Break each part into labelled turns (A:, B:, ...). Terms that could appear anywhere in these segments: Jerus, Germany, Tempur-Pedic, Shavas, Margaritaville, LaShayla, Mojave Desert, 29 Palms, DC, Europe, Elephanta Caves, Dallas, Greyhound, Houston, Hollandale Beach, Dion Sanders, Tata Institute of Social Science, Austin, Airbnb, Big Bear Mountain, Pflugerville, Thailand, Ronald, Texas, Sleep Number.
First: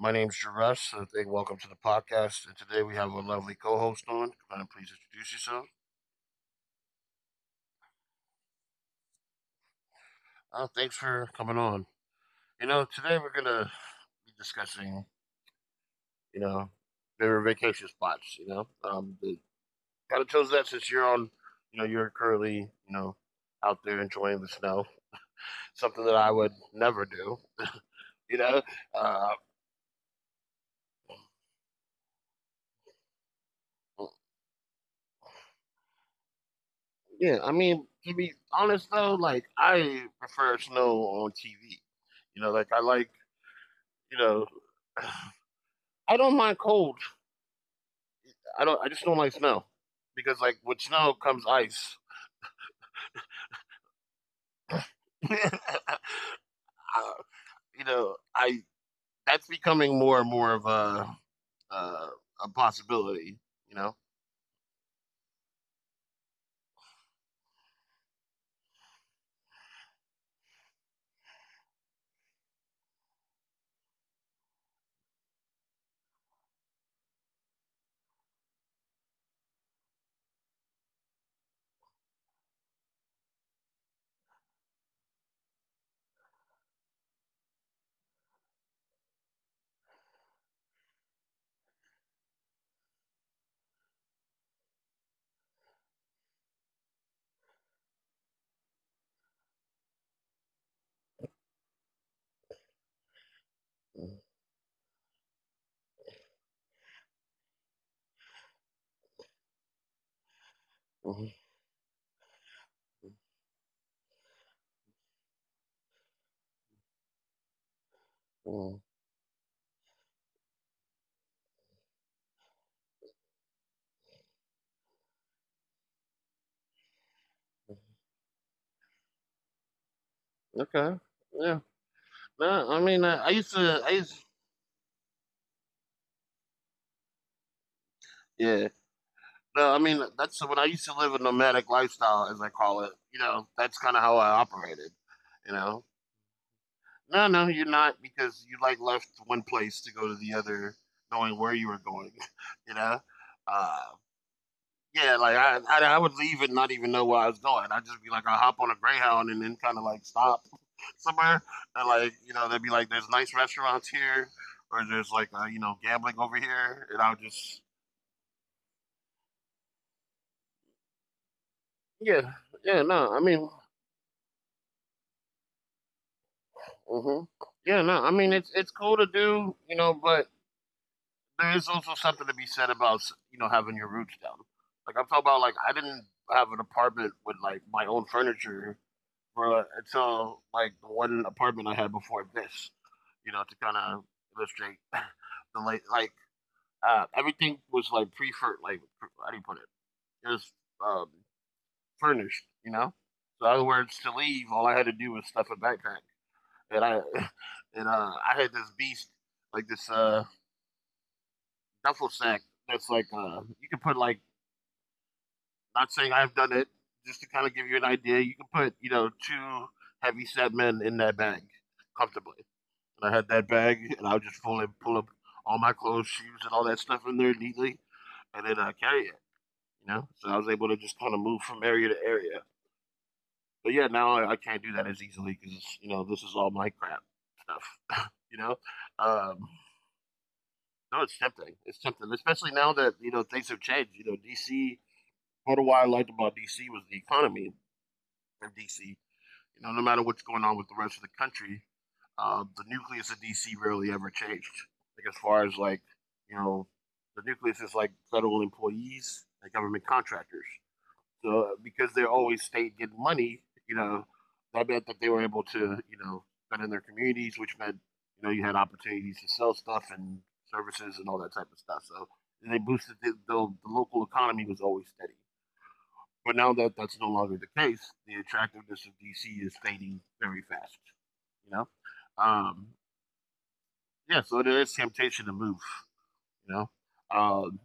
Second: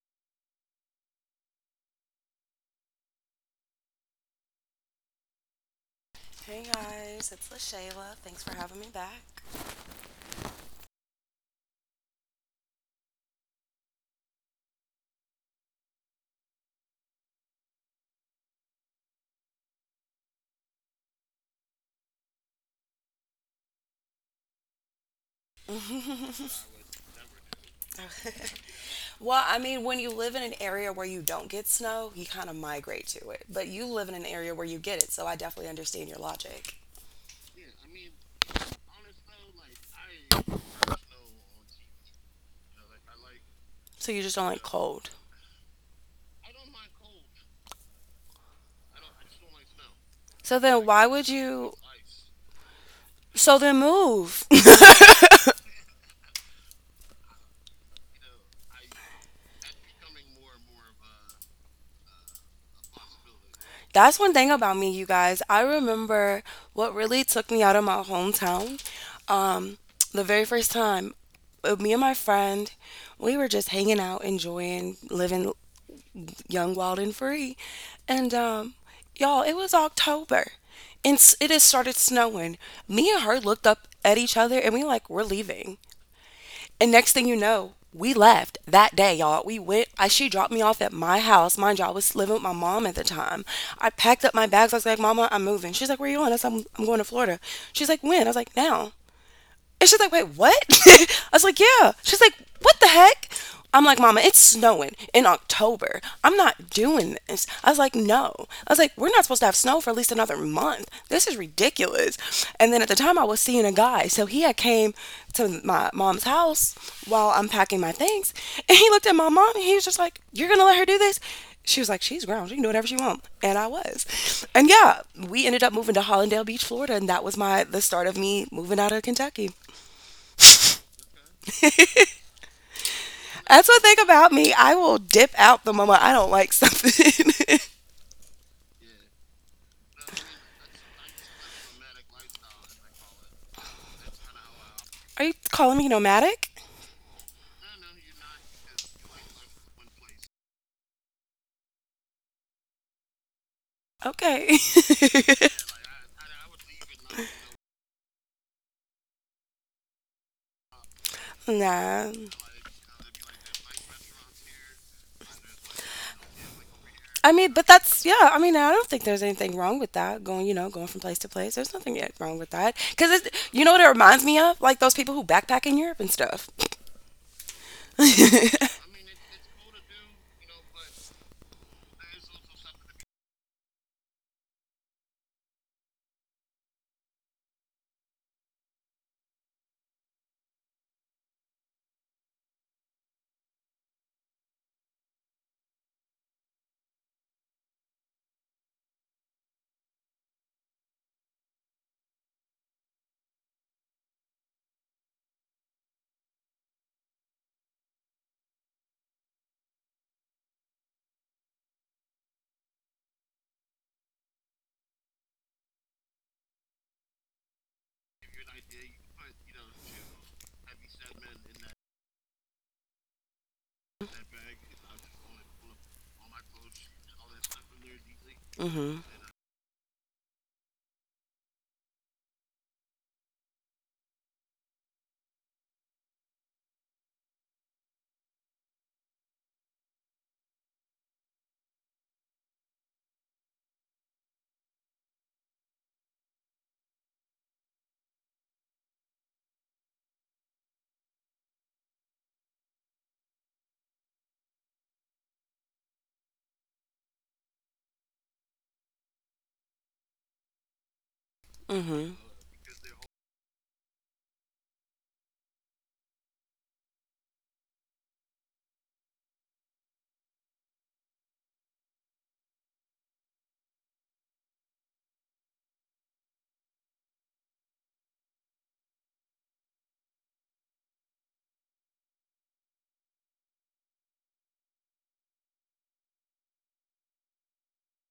A: My name's Jerus. And welcome to the podcast. And today we have a lovely co-host on. Glenn, please introduce yourself.
B: Hey guys, it's LaShayla. Thanks for having me back.
A: Thanks for coming on. Today we're gonna be discussing, you know, favorite vacation spots. They kind of chose that since you're on, you're currently, know, out there enjoying the snow. Something that I would never do. You know, uh,
B: Well, I mean, when you live in an area where you don't get snow, you kind of migrate to it. But you live in an area where you get it, so I definitely understand your logic.
A: Yeah, I mean, to be honest though, like I prefer snow on TV. Like I like,
B: So you
A: you
B: just don't
A: know,
B: like cold.
A: I don't mind cold. I don't. I just don't like snow because,
B: So
A: like,
B: then
A: with
B: why
A: snow
B: would
A: comes
B: you
A: ice.
B: so then move?
A: Uh, I That's becoming more and more of uh, a possibility. You know.
B: That's one thing about me, you guys. I remember what really took me out of my hometown. Um, the very first time, me and my friend, we were just hanging out, enjoying living Young, Wild, and Free. And y'all, it was October and it had started snowing. Me and her looked up at each other and we like, we're leaving. And next thing you know, we left that day, y'all. We went. She dropped me off at my house. Mind you, I was living with my mom at the time. I packed up my bags. I was like, "Mama, I'm moving." She's like, "Where are you going?" I said, "I'm going to Florida." She's like, "When?" I was like, "Now." And she's like, wait, what? I was like, yeah. She's like, what the heck? I'm like, Mama,
A: Mhm,
B: it's snowing in October. I'm not doing this. I was like, no. I was like, we're not supposed to have snow for at least another month. This is
A: mhm,
B: ridiculous. And then at the time, I was seeing a guy. So he had came to my mom's house while I'm packing my things. And
A: mhm.
B: he looked at my mom and he was just like, you're going to let her do this? She was like, she's grown. She can do whatever she wants. And I was. And yeah, we ended up moving to Hollandale Beach, Florida. And that was my the start of me moving out of Kentucky.
A: Okay. Yeah. No, I mean, I used
B: That's one
A: to.
B: thing
A: I
B: about
A: used.
B: me. I will dip out the moment I don't like something.
A: Yeah. No, I mean that's when I used to live a nomadic lifestyle, as I call it. That's kind of how I operated.
B: Are you
A: You
B: calling me
A: know,
B: nomadic?
A: no, no, you're not because you like left one place to go to the other, knowing where you were going. You know, uh,
B: Okay.
A: yeah, like I would leave and not even know where I was going. I'd just be like, I hop on a Greyhound and then kind of like stop somewhere,
B: Nah.
A: and like they'd be like, there's nice restaurants here, or there's like gambling over here, and
B: I
A: I'll
B: mean, but
A: just
B: that's yeah. I mean, I don't think there's anything wrong with that. Going, you know, going from place to place. There's nothing yet wrong with
A: yeah,
B: that.
A: yeah,
B: Cause
A: no, I
B: you
A: mean.
B: know what it reminds me of? Like those people who backpack in Europe and stuff.
A: Hmm. Yeah, no, I mean it's cool to do, but there is also something to be said about having your roots down. Like I'm talking about, like I didn't have an apartment with like my own furniture for until like the one apartment I had before this, to kind of illustrate the everything was like pre fur like pr- how do you put it? It was um, furnished. So in other words, to leave, all I had to do was stuff a backpack, and I had this beast, like this duffel sack that's like you can put, like, not saying I've done it, just to kind of give you an idea, you can put two heavy set men in that bag comfortably. And I had that bag and I would just pull and pull up all my clothes, shoes, and all that stuff in there neatly, and then
B: Mhm.
A: carry it, so I was able to just kind of move from area to area. But yeah, now I can't do that as easily because this is all my crap stuff. Um No, it's tempting. It's tempting, especially now that things have changed. DC. Part of why I liked about DC was the economy in DC. No matter what's going on with the rest of the country, the nucleus of DC rarely ever changed. Like as far as like, you know, the nucleus is like federal employees and government contractors. So,
B: Mhm.
A: because they always stayed getting money, you know, that meant that they were able to, spend in their communities, which meant, you had opportunities to sell stuff and services and all that type of stuff. So they boosted the local economy was always steady. But now that that's no longer the case, the attractiveness of DC is fading very fast. You know, um, yeah. So there is temptation to move. You know, um,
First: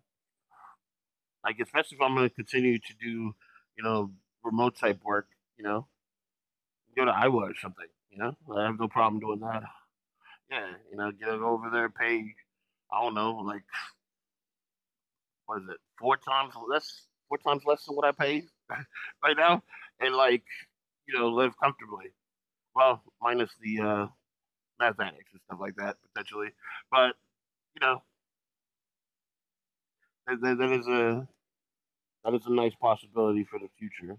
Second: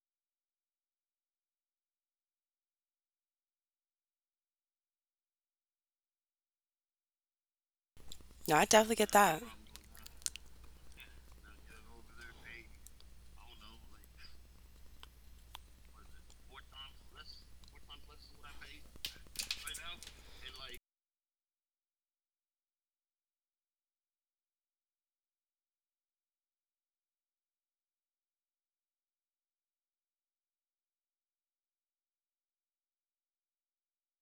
A: like especially if I'm going to continue to do, you know, remote type work. You know, Go to Iowa or something.
B: No, I
A: I have no
B: definitely get
A: problem doing
B: that.
A: that. Yeah, get over there, pay. I don't know, like what is it? Four times less than what I pay right now, and like live comfortably. Well, minus the mathematics and stuff like that potentially, but you know, that, that, that is a that is a nice possibility for the future.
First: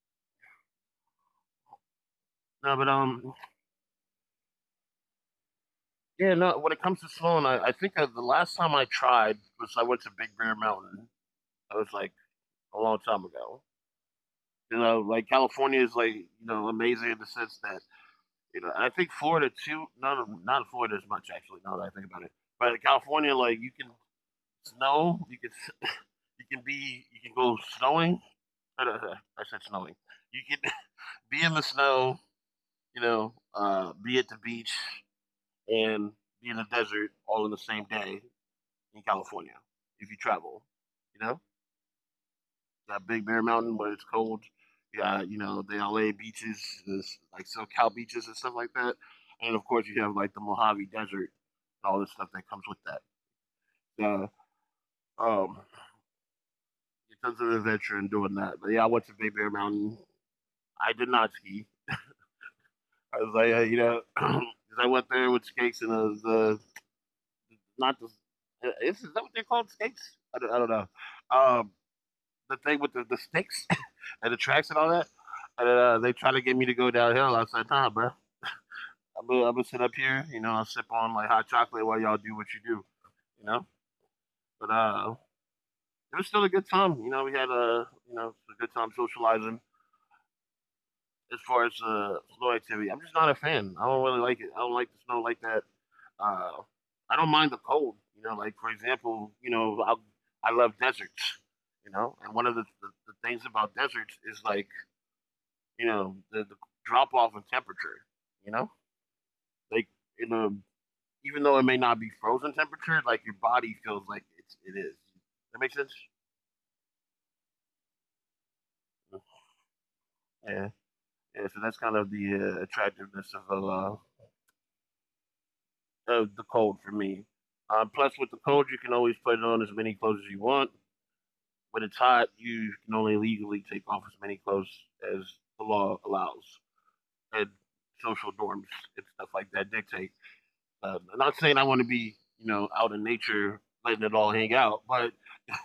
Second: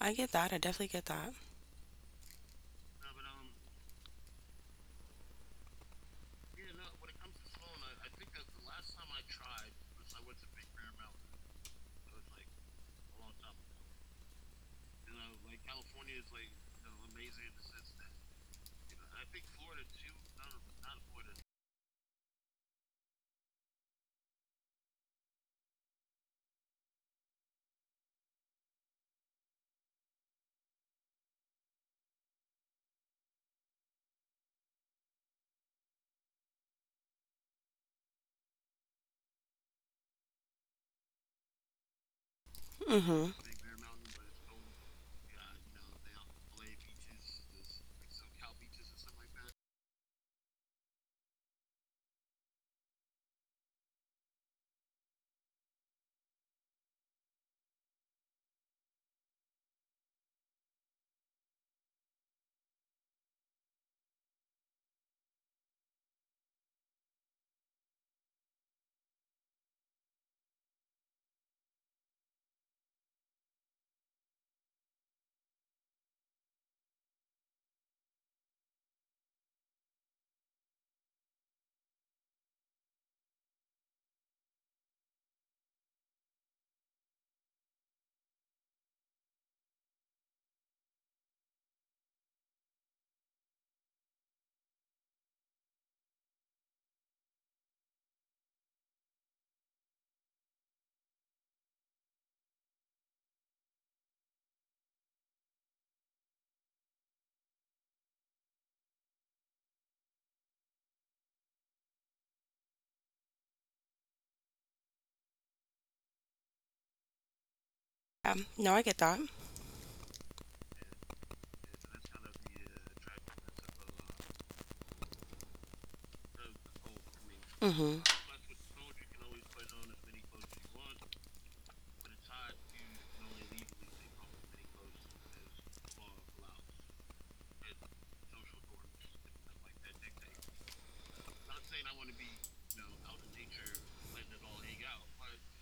B: I get that. I definitely get that.
A: No, but yeah, no. When it comes to Sloan, I think the last time I tried was I went to Big Bear Mountain. That was like a long time ago. Like California is like amazing in the sense that I think Florida too. Not Florida as much, actually. Now that I think about it, but in California, like you can you can go snowing. I I said snowing. You can be in the snow, be at the beach and be in the desert all in the same day in California if you travel. You know, got Big
B: Mhm.
A: Bear Mountain, but it's cold. You got, the LA beaches, this, like SoCal beaches and stuff like that. And of course, you have like the Mojave Desert and all this stuff that comes with that. So, um, it does an adventure in doing that. But yeah, I went to Big Bear Mountain. I did not ski. I was like, I went there with skates and I was not the. Is that what they're called? Skates? I don't know. Um, the thing with the, sticks and the tracks and all that. And they tried to get me to go downhill. I said, nah, bro. I'm gonna sit up here, I'll sip on like hot chocolate while y'all do what you do, you know. But it was still a good time. We had a a good time socializing. As far as snow activity, I'm just not a fan. I don't really like it. I don't like the snow like that. Uh, I don't mind the cold. Like for example, I love deserts. And one of the things about deserts is like the, drop off in temperature. You know, like in the even though it may not be frozen temperature, like your body feels like it is. That makes sense.
B: No, I get that.
A: Yeah, yeah. So that's kind of the attractiveness of the cold for me.
B: Mhm.
A: Plus, with the cold, you can always put on as many clothes as you want. When it's hot, you can only legally take off as many clothes as the law allows and social norms and stuff like that dictate. I'm not saying I want to be, out in nature letting it all hang out, but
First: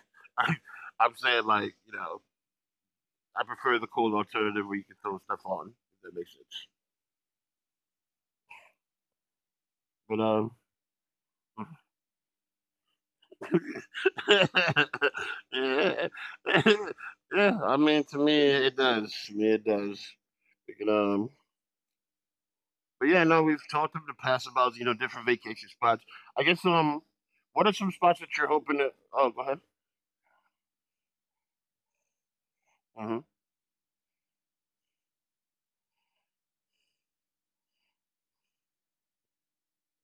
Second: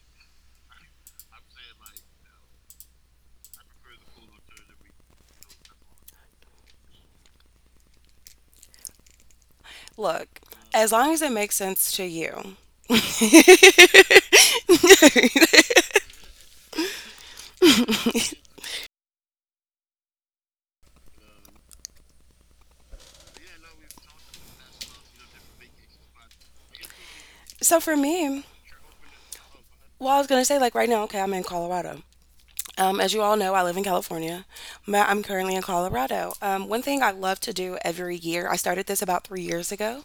A: I, I'm saying like, I prefer the cold alternative where you can throw stuff on. If that makes sense.
B: Look,
A: But
B: as long as it makes sense to you.
A: um, yeah, yeah. I mean, to me, it does. To me, it does. We can, um, but yeah, no, we've talked in the past about different vacation spots. I guess what are
B: so
A: some
B: for
A: spots that
B: me,
A: you're hoping to? Oh, go ahead.
B: Well, I was gonna say like right now, okay, I'm in Colorado. As
A: Mm-hmm.
B: you all know, I live in California, but I'm currently in Colorado. One thing I love to do every year, I started this about 3 years ago,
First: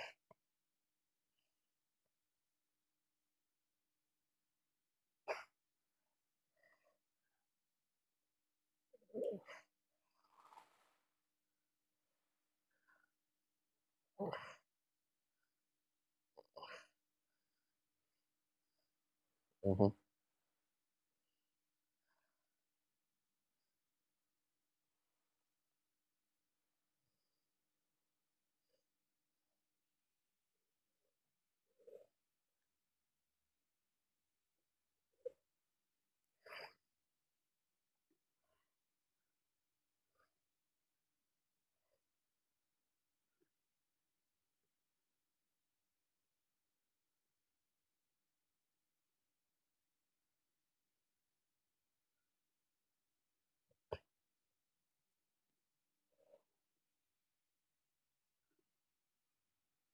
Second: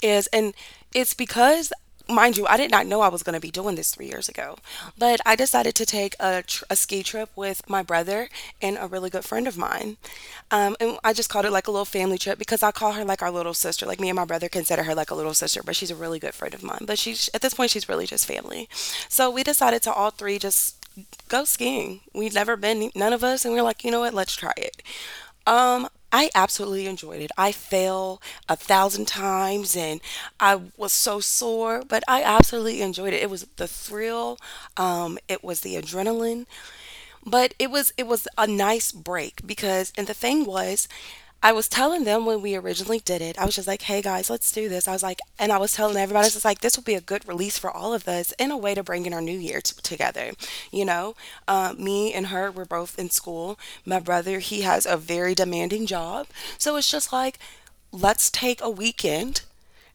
B: is, and it's because, mind you, I did not know I was going to be doing this 3 years ago, but I decided to take a ski trip with my brother and a really good friend of mine. And I just called it like a little family trip because I call her like our little sister. Like me and my brother consider her like a little sister, but she's a really good friend of mine. But she's, at this point, she's really just family. So we decided
A: Mm-hmm.
B: to all three just go skiing. We'd never been, none of us, and we are like, you know what, let's try it. I absolutely enjoyed it. I fell a thousand times and I was so sore, but I absolutely enjoyed it. It was the thrill, it was the adrenaline. But it was a nice break because and the thing was I was telling them when we originally did it, I was just like, hey guys, let's do this. I was like, and I was telling everybody, it's just like, this will be a good release for all of us and a way to bring in our new year together. You know, Me and her, we're both in school. My brother, he has a very demanding job. So it's just like, let's take a weekend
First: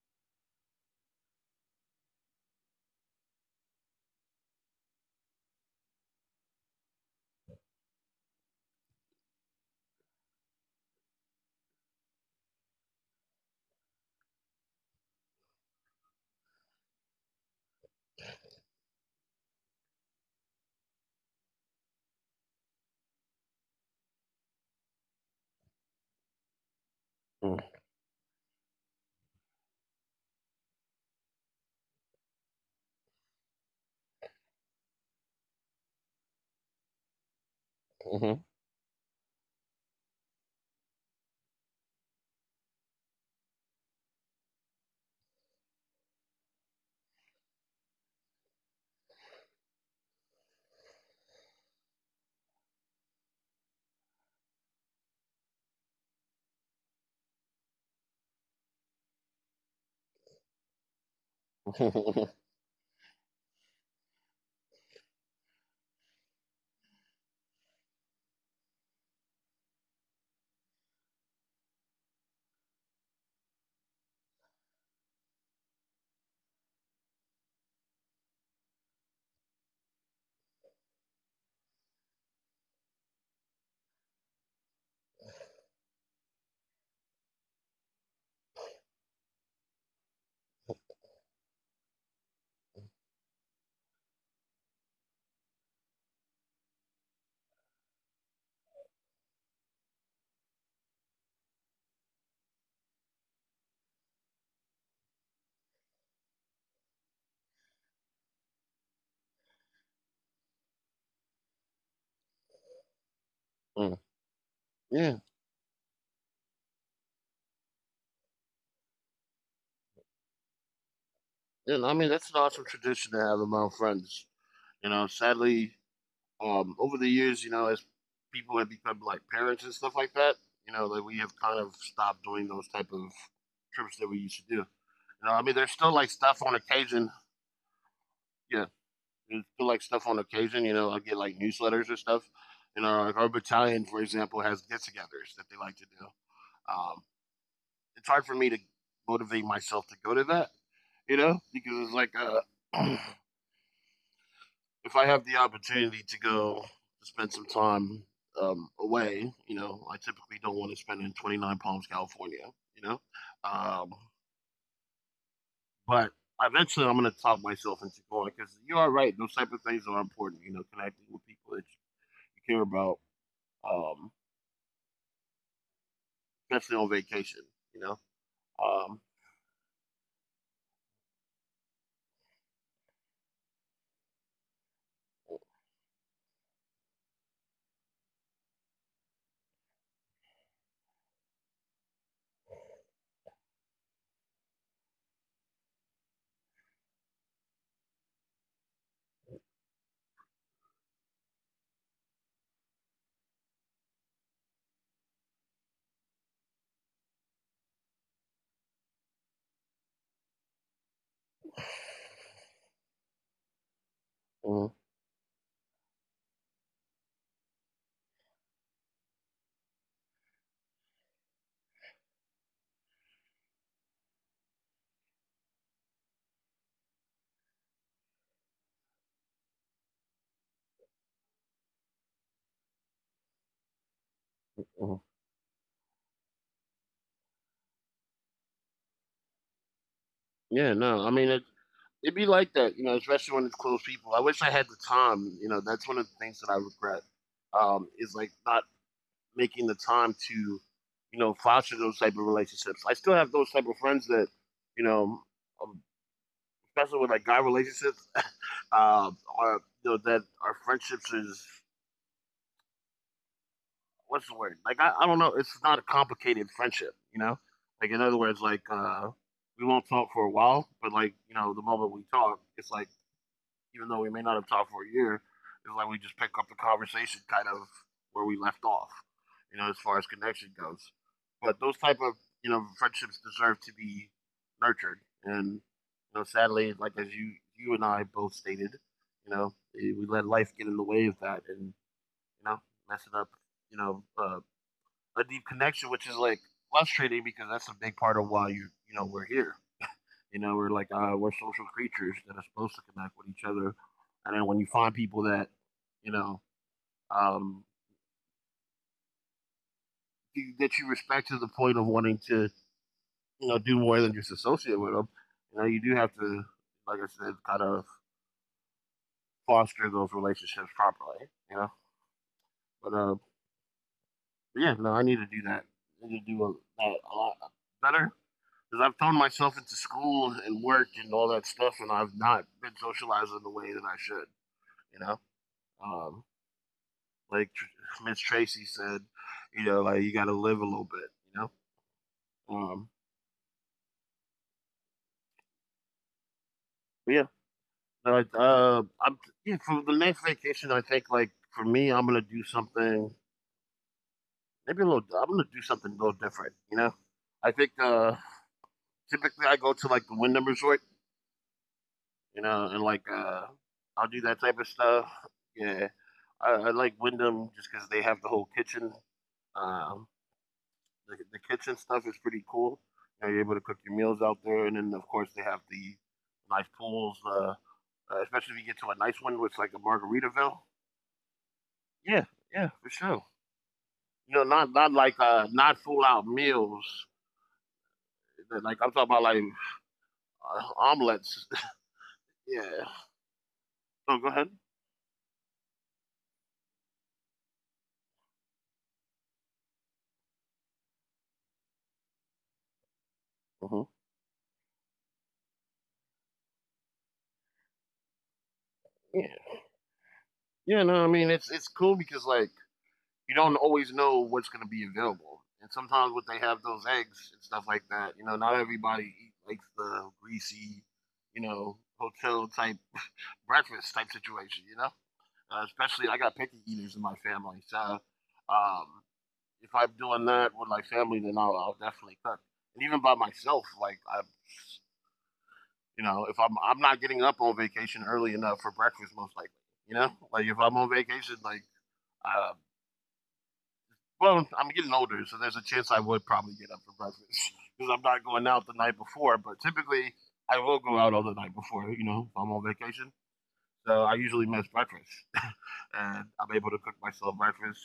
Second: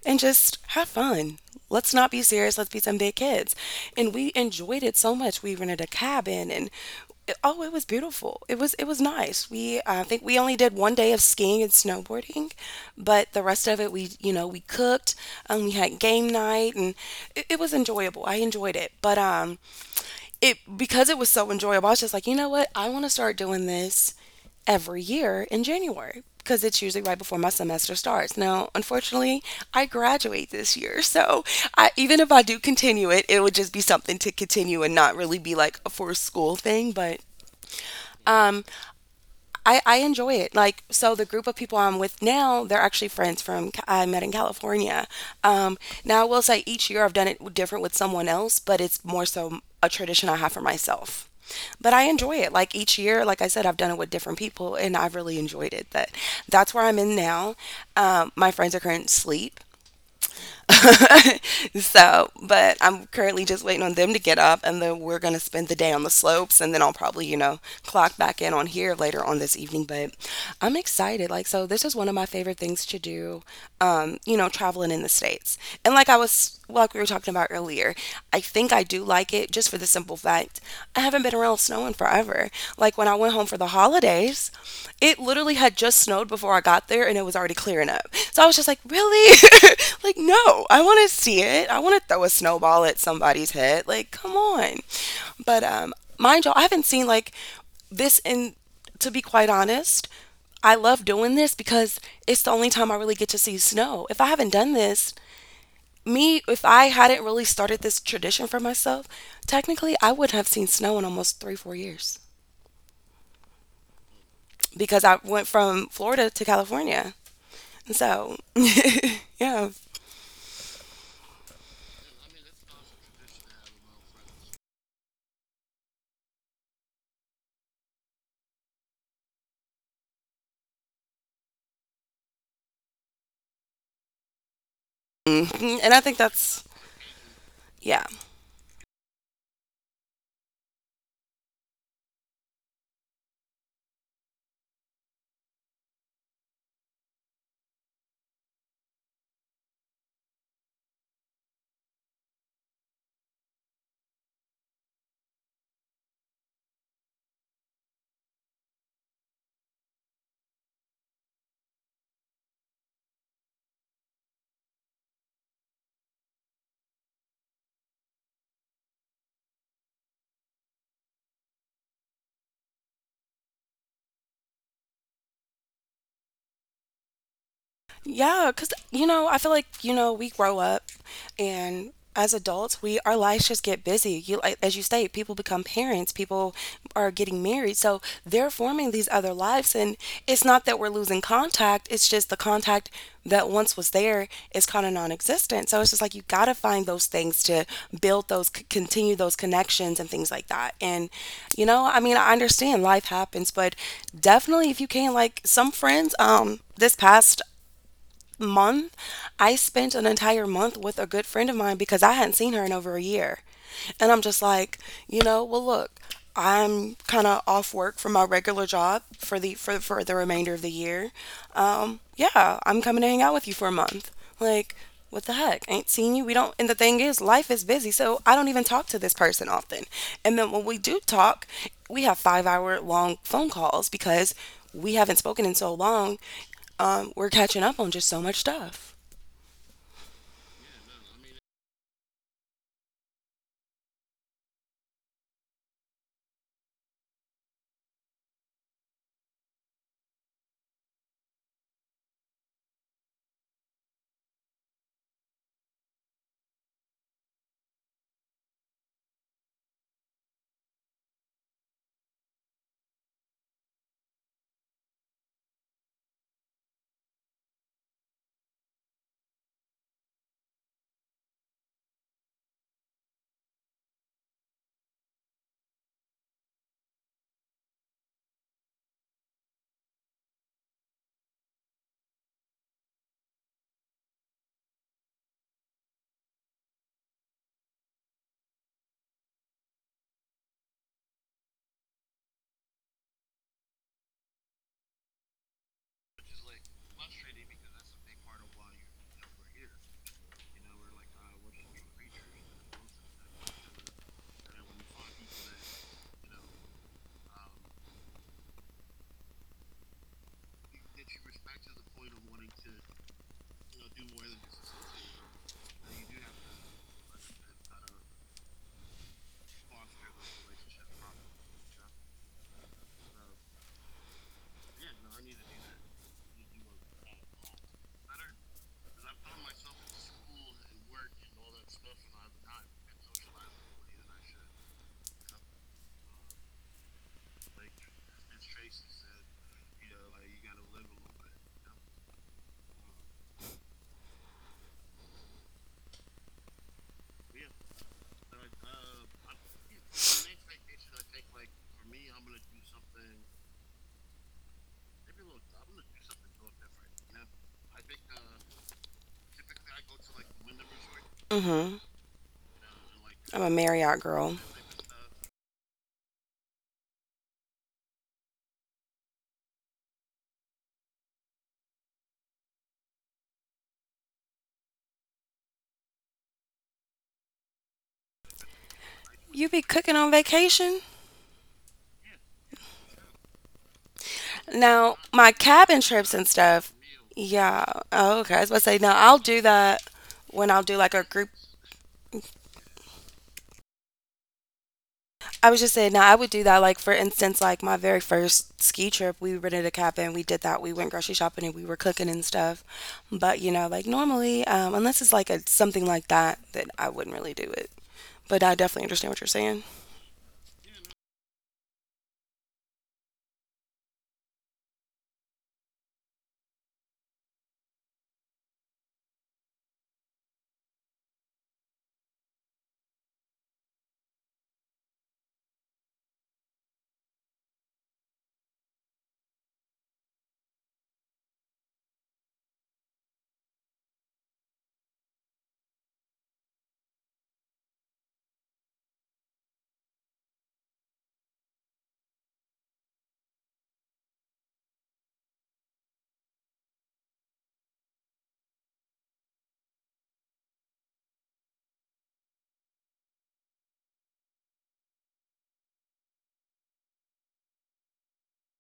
B: and just have fun. Let's not be serious. Let's be some big kids. And we enjoyed it so much. We rented a cabin and oh, it was beautiful. It was nice. We I think we only did one day of skiing and snowboarding, but the rest of it we you know we cooked. We had game night and it was enjoyable. I enjoyed it, but it because it was so enjoyable, I was just like you know what, I want to start doing this every year in January because it's usually right before my semester starts. Now, unfortunately, I graduate this year, so even if I do continue it, it would just be something to continue and not really be like a for school thing. But
A: Mm-hmm.
B: um, I enjoy it. Like, so the group of people I'm with now, they're actually friends from I met in California. Um, Now, I will say each year I've done it different with someone else, but it's more so a tradition I have for myself. But I enjoy it. Like each year, like I said, I've done it with different people, and I've really enjoyed it. That that's where I'm in now. My friends are currently asleep,
A: Mm-hmm.
B: so, but I'm currently just waiting on them to get up, and then we're going to spend the day on the slopes, and then I'll probably, you know, clock back in on here later on this evening. But I'm excited. Like, so this is one of my favorite things to do, traveling in the States. And like I was, like we were talking about earlier, I think I do like it just for the simple fact I haven't been around snow in forever. Like, when I went home for the holidays, it literally had just snowed before I got there and it was already clearing up. So I was just like, really? Like, no, I want to see it. I want to throw a snowball at somebody's head. Like, come on. But mind you, I haven't seen like this in, to be quite honest, I love doing this because it's the only time I really get to see snow. If I haven't done this, if I hadn't really started this tradition for myself, technically I wouldn't have seen snow in almost 3, 4 years.
A: Mm.
B: Because
A: Yeah,
B: I went from Florida to California. And so, yeah.
A: yeah. I mean, that's an awesome tradition to have among friends. Sadly, over the years, as people have become like parents and stuff like that, like we have kind of stopped doing those type of trips that we used to do. I mean, there's
B: Mhm. And
A: still
B: I
A: like
B: think
A: stuff on
B: that's,
A: occasion.
B: yeah,
A: Yeah, there's still like stuff on occasion. I get like newsletters or stuff. Like our battalion, for example, has get-togethers that they like to do. Um, it's hard for me to motivate myself to go to that. Because it's like uh, if I have the opportunity to go spend some time away, I typically don't want to spend in 29 Palms, California. you know, um, but eventually I'm going to talk myself into going because you are right. Those type of things are important, connecting with people that you care about, um, especially on vacation, you know.
B: yeah, because,
A: Um,
B: I feel like, we grow up and as adults, we our lives just get busy. You Like as you state, people become parents, people are getting married. So they're forming these other lives and it's not that we're losing contact, it's just the contact that once was there is kind of non-existent. So it's just like you got to find those things to build those continue those connections and things like that. And I mean, I understand life happens, but definitely if you can, like some friends this past month, I spent an entire month with a good friend of mine because I hadn't seen her in over a year. And I'm just
A: mhm,
B: like, well look, I'm kind of off work from my regular job for the remainder of the year. Yeah, I'm coming to hang out with you for a month. Like, what the heck? Ain't seen you. We don't. And the thing is, life is busy, so I don't even talk to this person often. And then when we do talk, we have 5-hour long phone calls because
A: mhm.
B: we haven't spoken in so long. We're catching up on just so much stuff.
A: Yeah, no, I mean, it'd be like that, especially when it's close people. I wish I had the time. That's one of the things that I regret, is like not making the time to, foster those type of relationships. I still have those type of friends that, you know, um, especially with like guy relationships, are that our friendships is, what's the word? Like I don't know. It's not a complicated friendship. Like in other words, like we won't talk for a while, but like you know, the moment we talk, it's like even though we may not have talked for a year, it's like we just pick up the conversation kind of where we left off, you know, as far as connection goes. But those type of you know friendships deserve to be nurtured, and you know, sadly, like as you and I both stated, you know, we let life get in the way of that, and you know, messing up, you know, a deep connection, which is like frustrating because that's a big part of why you you know we're here. You know, we're like we're social creatures that are supposed to connect with each other, and then when you find people that you know um, that you respect to the point of wanting to you know do more than just associate with them, you know, you do have to, like I said, kind of foster those relationships properly. You know, but uh, but yeah, no, I need to do that. I need to do that a lot better because I've thrown myself into school and work and all that stuff, and I've not been socializing the way that I should. You know, um, like Miss Tracy said, you know, like you got to live a little bit, you know. Um, but yeah, I'm yeah for the next vacation. I think like for me, I'm gonna do something maybe a little. I'm gonna do something a little different, you know. I think typically I go to like the Wyndham Resort,
B: Mm-hmm.
A: you know, and like
B: I'm a Marriott
A: I'll do that
B: girl.
A: type of stuff. Yeah, I like Wyndham just because they have the whole kitchen. Um, the kitchen stuff is pretty cool. You know, you're able to cook your meals out there, and then of course they have the nice pools. Especially if you get to a nice
B: You
A: one
B: be
A: with like a
B: cooking on
A: Margaritaville.
B: vacation?
A: Yeah, yeah, for sure. You know, not
B: Now,
A: not
B: my
A: like
B: cabin
A: not
B: trips
A: full
B: and
A: out
B: stuff.
A: meals.
B: Yeah. Oh, okay. I was about to say, no,
A: Like I'm talking
B: I'll
A: about
B: do
A: like
B: that when I'll do like a group.
A: omelets. Yeah. Oh, go ahead.
B: I was just saying, no, I would do that. Like, for instance, like my very first ski trip, we rented a cabin. We did that. We went grocery shopping and we were cooking and stuff. But,
A: Uh huh.
B: like normally, unless it's like a something like that, then I wouldn't really do it. But I definitely
A: Yeah.
B: understand what you're saying.
A: Yeah. No, I mean it's cool because like you don't always know what's going to be available. And sometimes when they have those eggs and stuff like that, you know, not everybody likes the greasy, you know, hotel type breakfast type situation, you know? Especially I got picky eaters in my family. So if I'm doing that with my family, then I'll definitely cook. And even by myself, you know, if I'm not getting up on vacation early enough for breakfast, most likely, you know, like if I'm on vacation, like uh, well, I'm getting older, so there's a chance I would probably get up for breakfast because I'm not going out the night before. But typically, I will go out all the night before. You know, if I'm on vacation, so I usually miss breakfast, and I'm able to cook myself breakfast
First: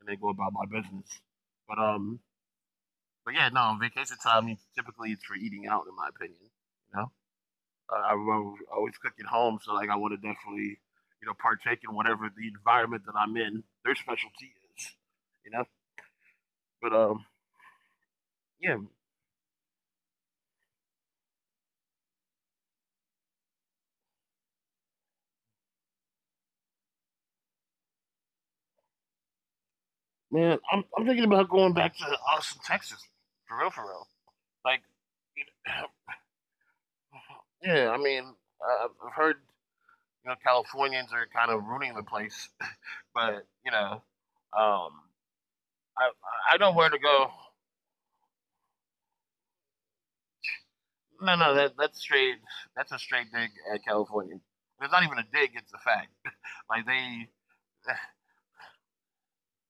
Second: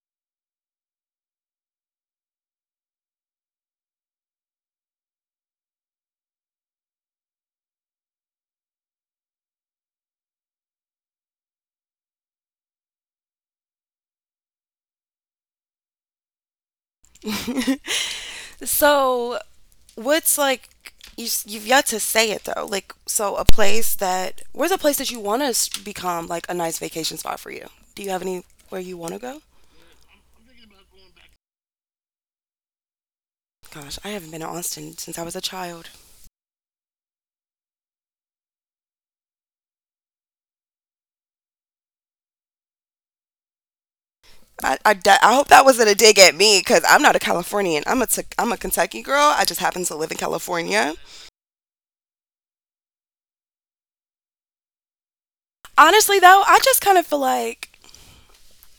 A: and then go about my business. But but yeah, no, vacation time typically it's for eating out, in my opinion. You know, I will always cook at home, so like I want to definitely, you know, partake in whatever the environment that I'm in. Their specialty is, you know. But yeah,
B: So, what's like you've yet to say it though. Like so a place that where's a place that you want to become like a nice vacation spot for you? Do you have anywhere you want to go?
A: man, I'm thinking about going back to Austin, Texas, for real, for real.
B: Gosh,
A: Like,
B: I haven't been to
A: you
B: Austin
A: know,
B: since I was a child.
A: yeah, I mean, I've heard you know Californians are kind of ruining the place, but you know, um, I
B: I hope
A: I
B: that
A: know
B: wasn't
A: where
B: a
A: to
B: dig at
A: go.
B: me because I'm not a Californian. I'm a, I'm a Kentucky girl. I just happen to live in
A: No, no, that
B: California.
A: that's straight. That's a straight dig at California. It's not even a dig; it's a fact. Like
B: Honestly,
A: they,
B: though, I just kind of feel like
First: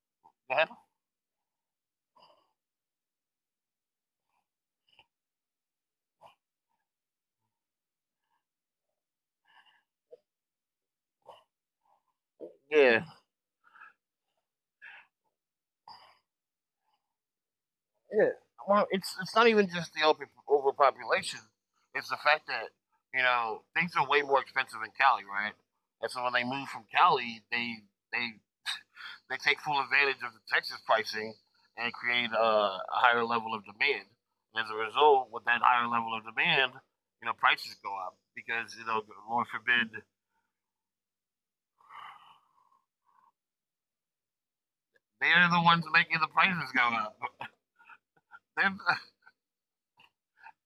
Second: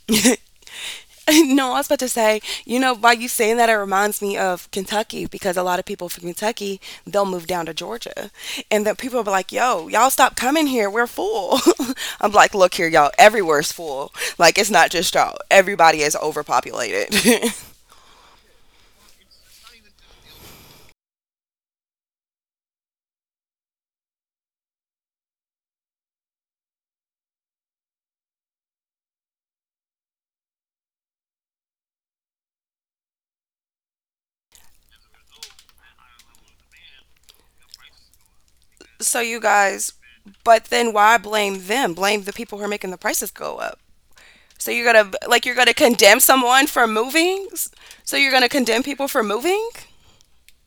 B: no, I was about to say, you know, by you saying that, it reminds me of Kentucky because a lot of people from Kentucky, they'll move down to Georgia. And the people will be like, yo, y'all stop coming here. We're full. I'm like, look here,
A: yeah,
B: y'all. Everywhere's full. Like, it's not just y'all. Everybody is overpopulated.
A: yeah. Well, it's not even just the overpopulation. It's the fact that you know things are way more expensive in Cali, right? And so when they move from Cali, they they take full advantage of the Texas pricing and create a higher level of demand. And as a result, with that higher level of demand, you know prices go up because you know,
B: So you
A: Lord
B: guys,
A: forbid,
B: but then why blame them? Blame the people who are making the prices go up. So, you're going to, like,
A: they're
B: you're
A: the
B: going to
A: ones
B: condemn
A: making the
B: someone
A: prices go
B: for
A: up.
B: moving? So, you're going to
A: They're,
B: condemn people for moving?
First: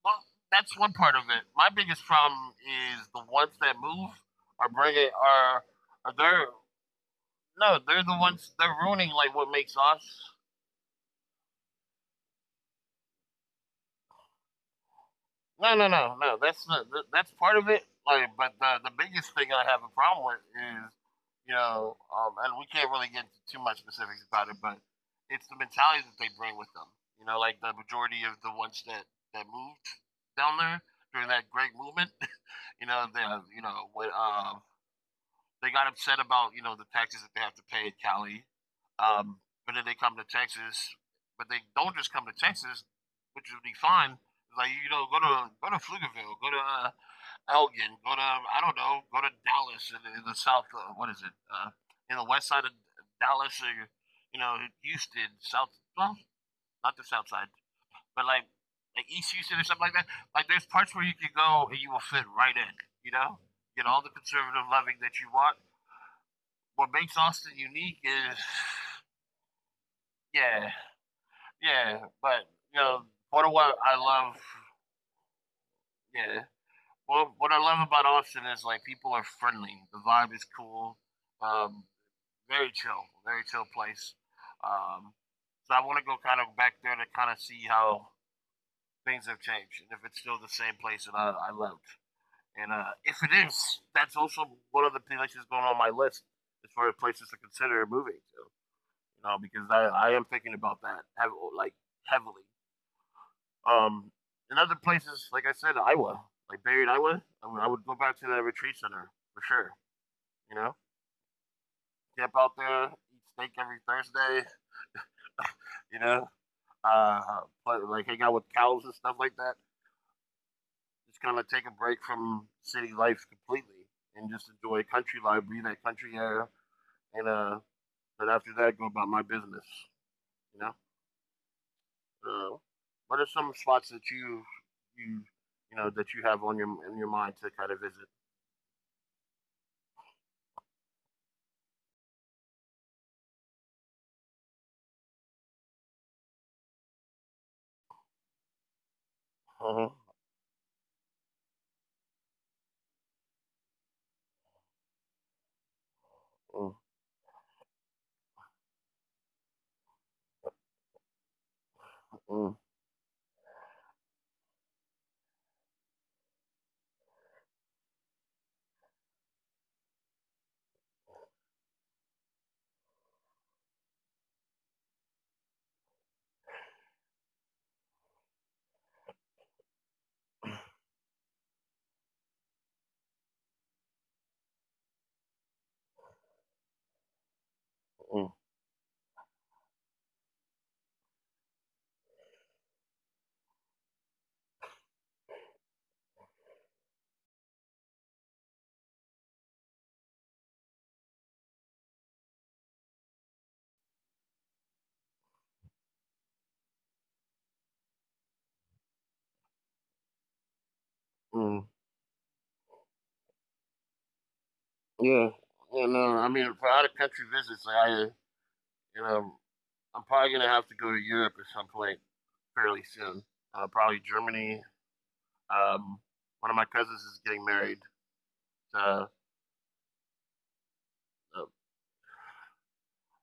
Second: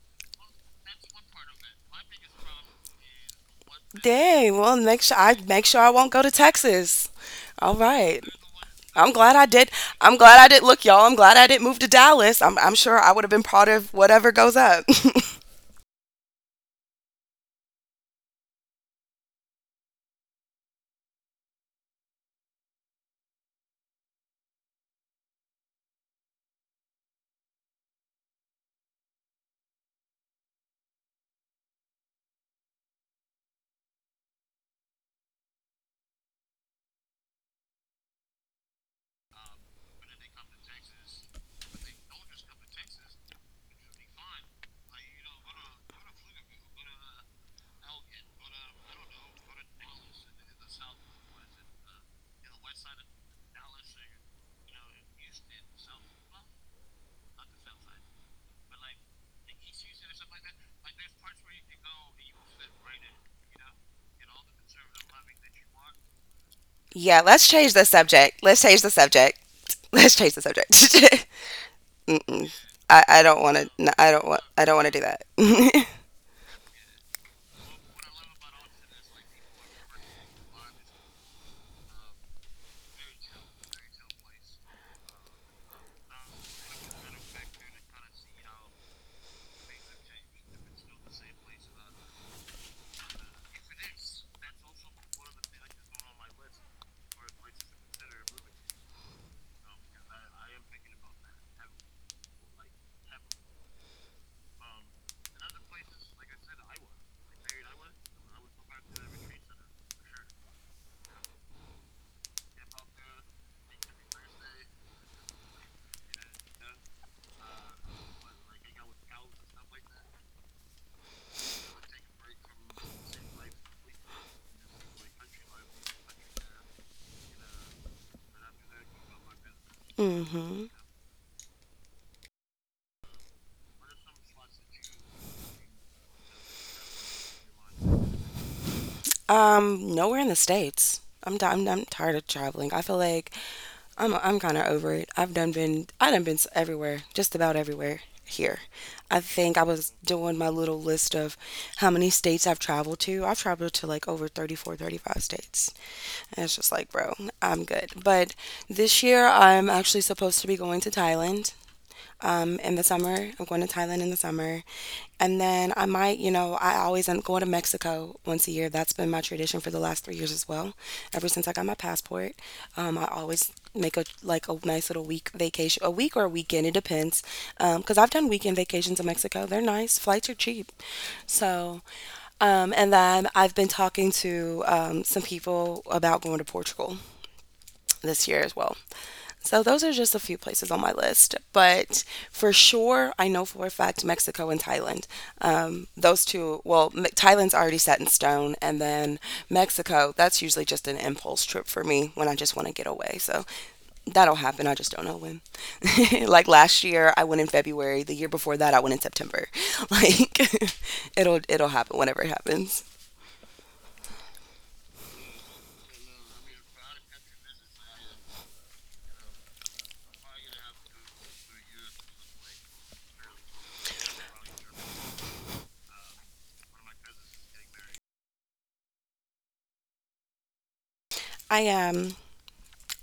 A: well, that's one part of it. My biggest problem is the ones that move
B: Dang,
A: are
B: well,
A: bringing
B: make sure I won't
A: are
B: go to
A: they're
B: Texas. All
A: no, they're the
B: right.
A: ones they're ruining
B: I'm
A: like
B: glad I
A: what
B: did.
A: makes
B: I'm
A: us.
B: glad I did. Look, y'all, I'm glad I didn't move to Dallas. I'm sure I would have been part of whatever goes up.
A: No, no, no, no. That's not, that's part of it. Like, but the biggest thing I have a problem with is, you know, and we can't really get into too much specifics about it, but it's the mentality that they bring with them. You know, like the majority of the ones that moved down there during that great movement. You know, the you know with they got upset about you know the taxes that they have to pay in Cali, but then they come to Texas, but they don't just come to Texas, which would be fine. Like you know, go to Pflugerville, go to Elgin, go to I don't know, go to Dallas in, in the south. What is it? In the west side of Dallas, or you know, Houston, south. Well, not the south side, but like East Houston or something like that. Like there's parts where you can go and you will fit right in. You know, get all the conservative loving that you want. What
B: yeah,
A: makes
B: let's
A: Austin
B: change the
A: unique
B: subject.
A: is,
B: Let's change the subject. Let's change the subject.
A: yeah, yeah.
B: Mm-mm.
A: But you
B: I,
A: know,
B: I don't
A: part of
B: want
A: what I
B: to.
A: love,
B: I don't want to do that.
A: yeah. Well, what I love about Austin is like people are friendly. The vibe is cool. Um, Very chill, very chill place. Um, so I want to go kind of back there to kind of see how things have changed and if it's still the same place that I lived. And if it is, that's also one of the places going on my list as far as places to consider moving to. You know, because I am thinking about like heavily. Um, in other places, like I said, Iowa, like buried Iowa, I would go back to that retreat center for sure. You know, camp out there, eat steak every Thursday. You know, uh, play, like hang out with cows and stuff like that. Just kind of take a break from city life completely and just enjoy country life, breathe that country air, and then after that, go about my business.
B: hmm.
A: You know. Uh, what are some spots that you you know that you have on your in your mind to kind of visit?
B: Nowhere in the states. I'm tired of traveling. I feel like I'm kind of over it. I done been everywhere, just about everywhere here. I think I was
A: Uh-huh.
B: doing my little list of how many states I've traveled to. I've traveled to like over 34, 35 states. And it's just like,
A: Mm,
B: bro, I'm good. But this year I'm actually supposed to be going to Thailand. Um,
A: mm,
B: in the summer, I'm going to Thailand in the summer. And then I might, you know, I always am going to Mexico once a year. That's been my tradition for the last 3 years as well. Ever since I got my passport, I always make a like a nice little week vacation, a week or a weekend. It depends, because I've done weekend vacations in Mexico. They're nice. Flights are cheap. So, and then I've been talking to some people about going to Portugal
A: mm,
B: this year as well. So those are just a few places on my list, but for sure, I know for a fact Mexico and Thailand. Those two, well, Me- Thailand's already set in stone, and then Mexico, that's usually just an impulse trip for me when I just want to get away. So that'll happen. I just don't know when. like last year, I went in February. The year before that, I went in September. Like it'll
A: mm.
B: it'll happen whenever it happens.
A: Yeah, yeah, no, I mean for out of country visits, like, I you know I'm probably gonna have to go to Europe at some point fairly soon. Probably Germany. Um, One of my cousins is getting married. Uh, uh,
B: I am.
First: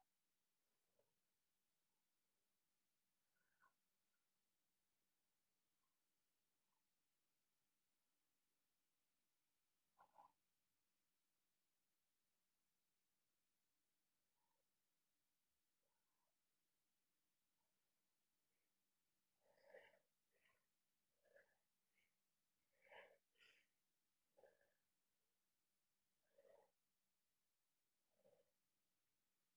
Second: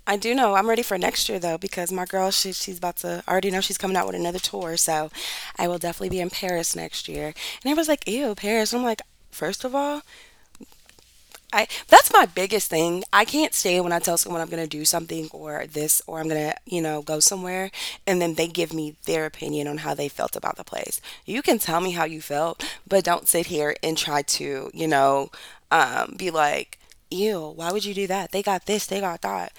B: I do know I'm ready for next year, though, because my girl, she, she's about to I already know she's coming out with another tour, so I will definitely be in Paris next year. And everyone's like, ew, Paris. I'm like, first of all, I that's my biggest thing. I can't say, when I tell someone I'm gonna do something or this, or I'm gonna, you know, go somewhere, and then they give me their opinion on how they felt about the place. You can tell me how you felt, but don't sit here and try to, you know, be like, ew, why would you do that? They got this, they got that.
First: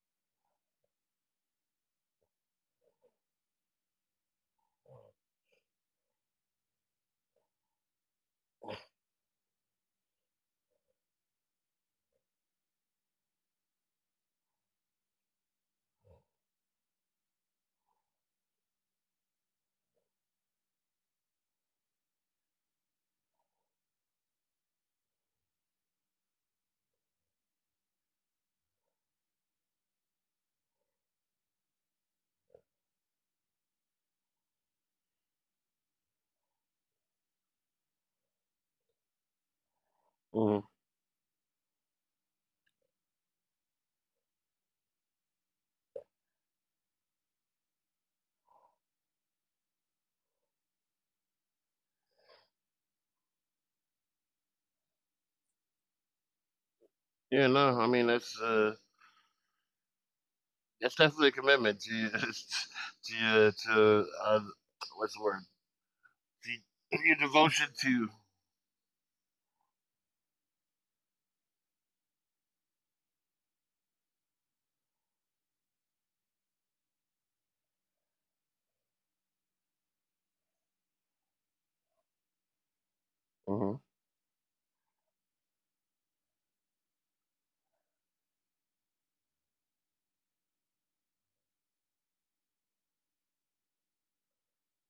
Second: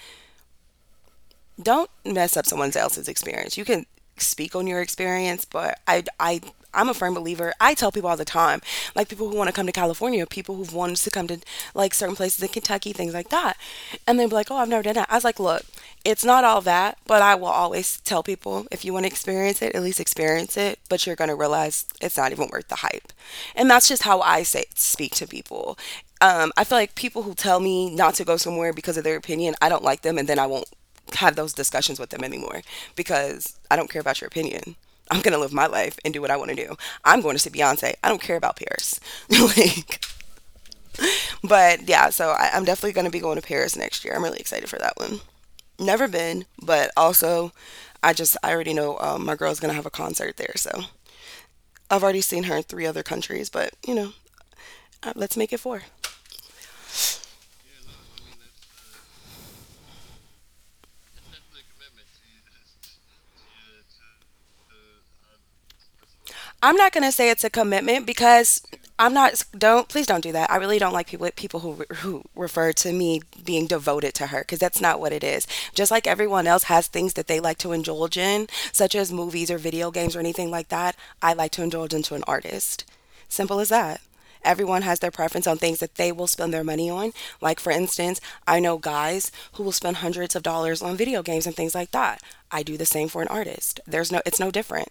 B: Don't mess up someone else's experience. You can speak on your experience, but I I'm a firm believer. I tell people all the time, like people who want to come to California, people who've wanted to come to like certain places in Kentucky, things like that. And they'll be like, oh, I've never done that. I was like, look, it's not all that, but I will always tell people, if you want to experience it, at least experience it. But you're gonna realize it's not even worth the hype. And that's just how I say speak to people. I feel like people who tell me not to go somewhere because of their opinion, I don't like them, and then I won't have those discussions with them anymore because I don't care about your opinion. I'm gonna live my life and do what I want to do. I'm going to see Beyonce. I don't care about Paris. like,
A: Mm.
B: but yeah, so I'm definitely gonna be going to Paris next year. I'm really excited for that one. Never been, but also, I just I already know, my girl's gonna have a concert there, so I've already seen her in three other countries. But you know, let's make it four.
A: Yeah, no, I mean that's definitely a commitment to to what's the word,
B: I'm not
A: the,
B: gonna
A: your
B: say it's a
A: devotion
B: commitment
A: to,
B: because I'm not. Don't, please don't do that. I really don't like people who refer to me being devoted to her because that's not what it is. Just like everyone else has things that they like to indulge in, such as movies or video games or anything like that. I like to indulge into an artist. Simple as
A: hmm.
B: that. Everyone has their preference on things that they will spend their money on. Like, for instance, I know guys who will spend hundreds of dollars on video games and things like that. I do the same for an artist. There's no, it's no different.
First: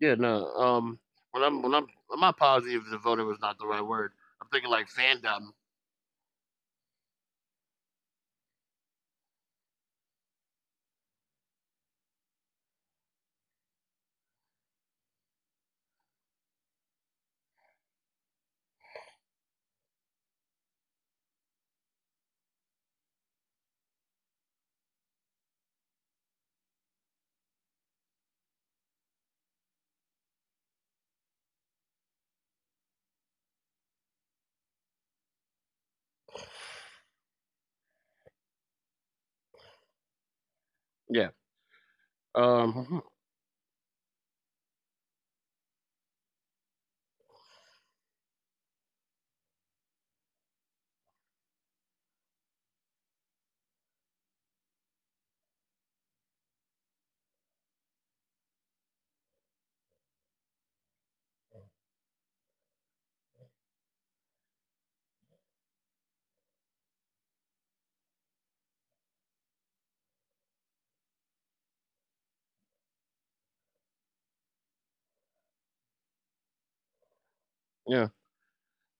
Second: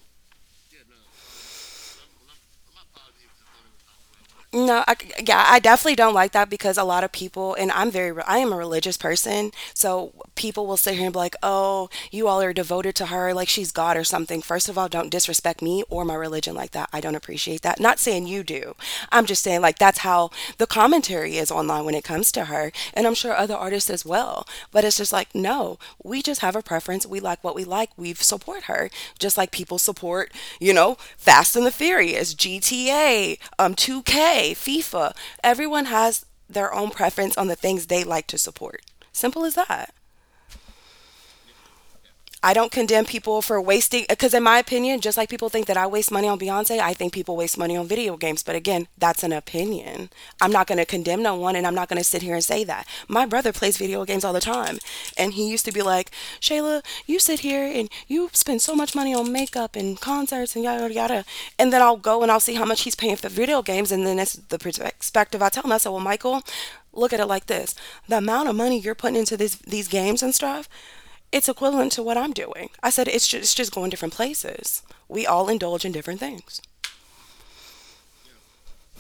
A: Yeah, no, when I'm I'm not positive, devoted was not the right word. I'm thinking
B: No,
A: like
B: I, yeah,
A: fandom.
B: I definitely don't like that because a lot of people, and I am a religious person, so people will sit here and be like, "Oh, you all are devoted to her like she's God or something." First of all, don't disrespect me or my religion like that. I don't appreciate that. Not saying you do. I'm just saying, like, that's how the commentary is online when it comes to her. And I'm sure other artists as well. But it's just like, no, we just have a preference. We like what we like. We support her, just like people support, you know, Fast and the Furious, GTA, 2K, FIFA. Everyone has their own preference on the things they like to support. Simple as that.
A: Yeah,
B: I don't
A: um, mm-hmm.
B: condemn people for wasting, because in my opinion, just like people think that I waste money on Beyonce, I think people waste money on video games. But again, that's an opinion. I'm not going to condemn no one, and I'm not going to sit here and say that. My brother plays video games all the time, and he used to be like, Shayla, you sit here and you spend so much money on makeup and concerts and yada, yada, yada. And then I'll go and I'll see how much he's paying for video games, and then it's the perspective I tell him. I said, well, Michael, look at it like this, the amount of money you're putting into this, these games and stuff, it's equivalent to what I'm doing. I said it's just going different places. We all indulge in different things.
A: Yeah,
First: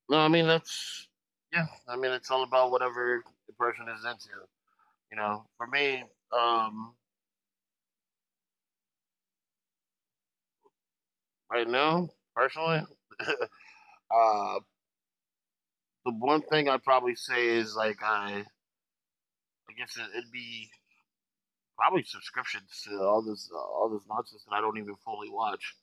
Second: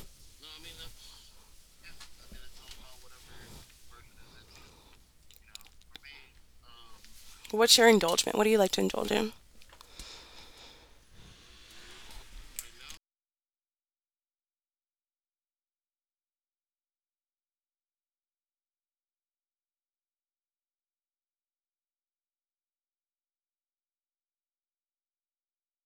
A: no, I mean that's, yeah, I mean it's all about whatever the person is into. You know for me, um
B: What's your indulgement? What do you like to indulge in?
A: right now personally uh the one thing I'd probably say is like I guess it'd be probably subscriptions to all this nonsense that I don't even fully watch.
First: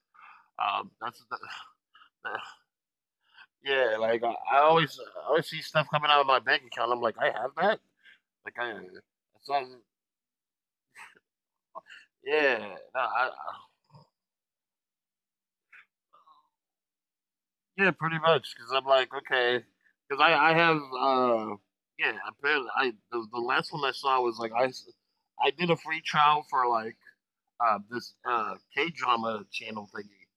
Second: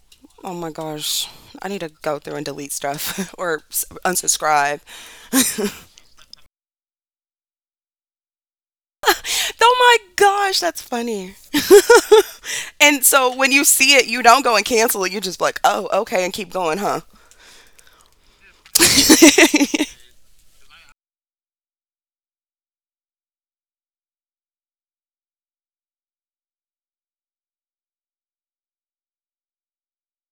B: Oh my
A: That's
B: gosh. I need to go
A: the,
B: through and delete stuff or
A: yeah, like I
B: unsubscribe.
A: always, I always see stuff coming out of my bank account. I'm like, I have that. Like I, it's not,
B: Oh my gosh, that's funny.
A: yeah, no,
B: And
A: I, I,
B: so when you see it, you don't go and cancel it. You just like, oh, okay, and keep going, huh?
A: yeah, pretty much. Because I'm like, okay, because I have, yeah, apparently, the last one I saw was like I did a free trial for like this K drama channel thingy,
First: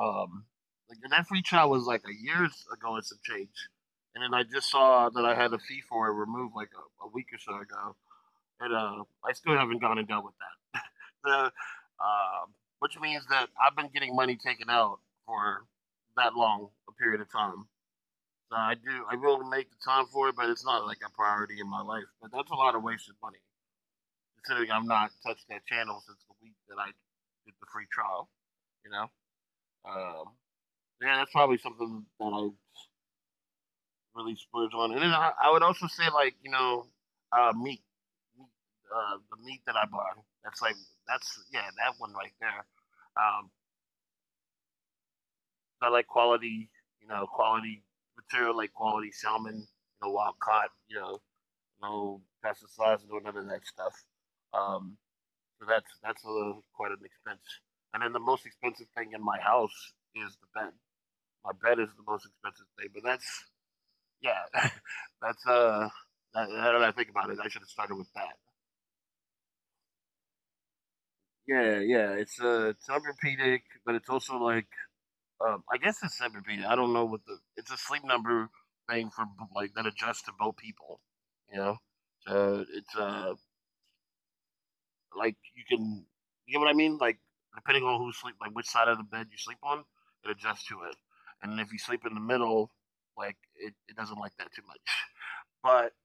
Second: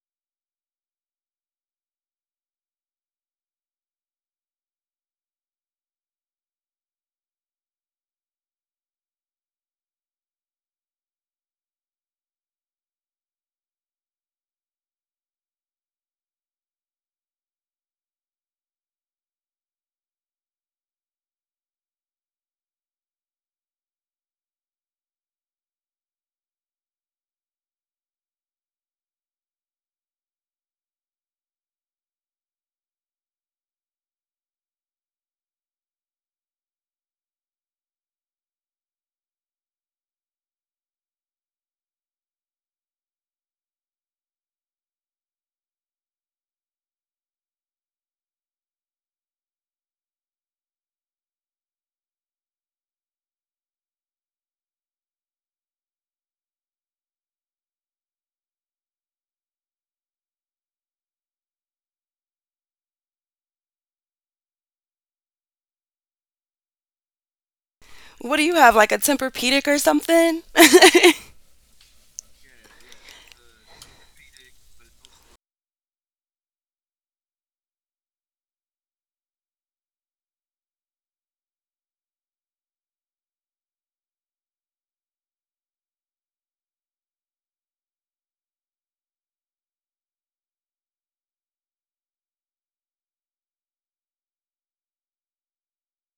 A: like and that free trial was like a years ago and some change, and then I just saw that I had a fee for it removed like a week or so ago. And I still haven't gone and dealt with that. The, uh, um, which means that I've been getting money taken out for that long a period of time. So I do, I will make the time for it, but it's not like a priority in my life. But that's a lot of wasted money, considering I'm not touched that channel since the week that I did the free trial. You know, um, yeah, that's probably something that I really splurge on. And then I would also say like you know, uh, meat, meat, the meat that I buy. That's like that's, yeah, that one right there. Um, I like quality, you know, quality material, like quality salmon, you know, wild caught, you know, no pesticides, no none of that stuff. Um, so that's quite an expense. And then the most expensive thing in my house is the bed. My bed is the most expensive thing, but that's Yeah, that's. Now that I think about it, I should have started
B: what do
A: with
B: you
A: that.
B: have, like a Tempur-Pedic or something?
A: Yeah, yeah, it's Tempur-Pedic, but it's also like, I guess it's Tempur-Pedic. I don't know what the it's a sleep number thing for like that adjusts to both people. You know, so it's like you can you get what I mean. Like depending on like which side of the bed you sleep on, it adjusts to it. And if you sleep in the middle, like it doesn't like that too much. But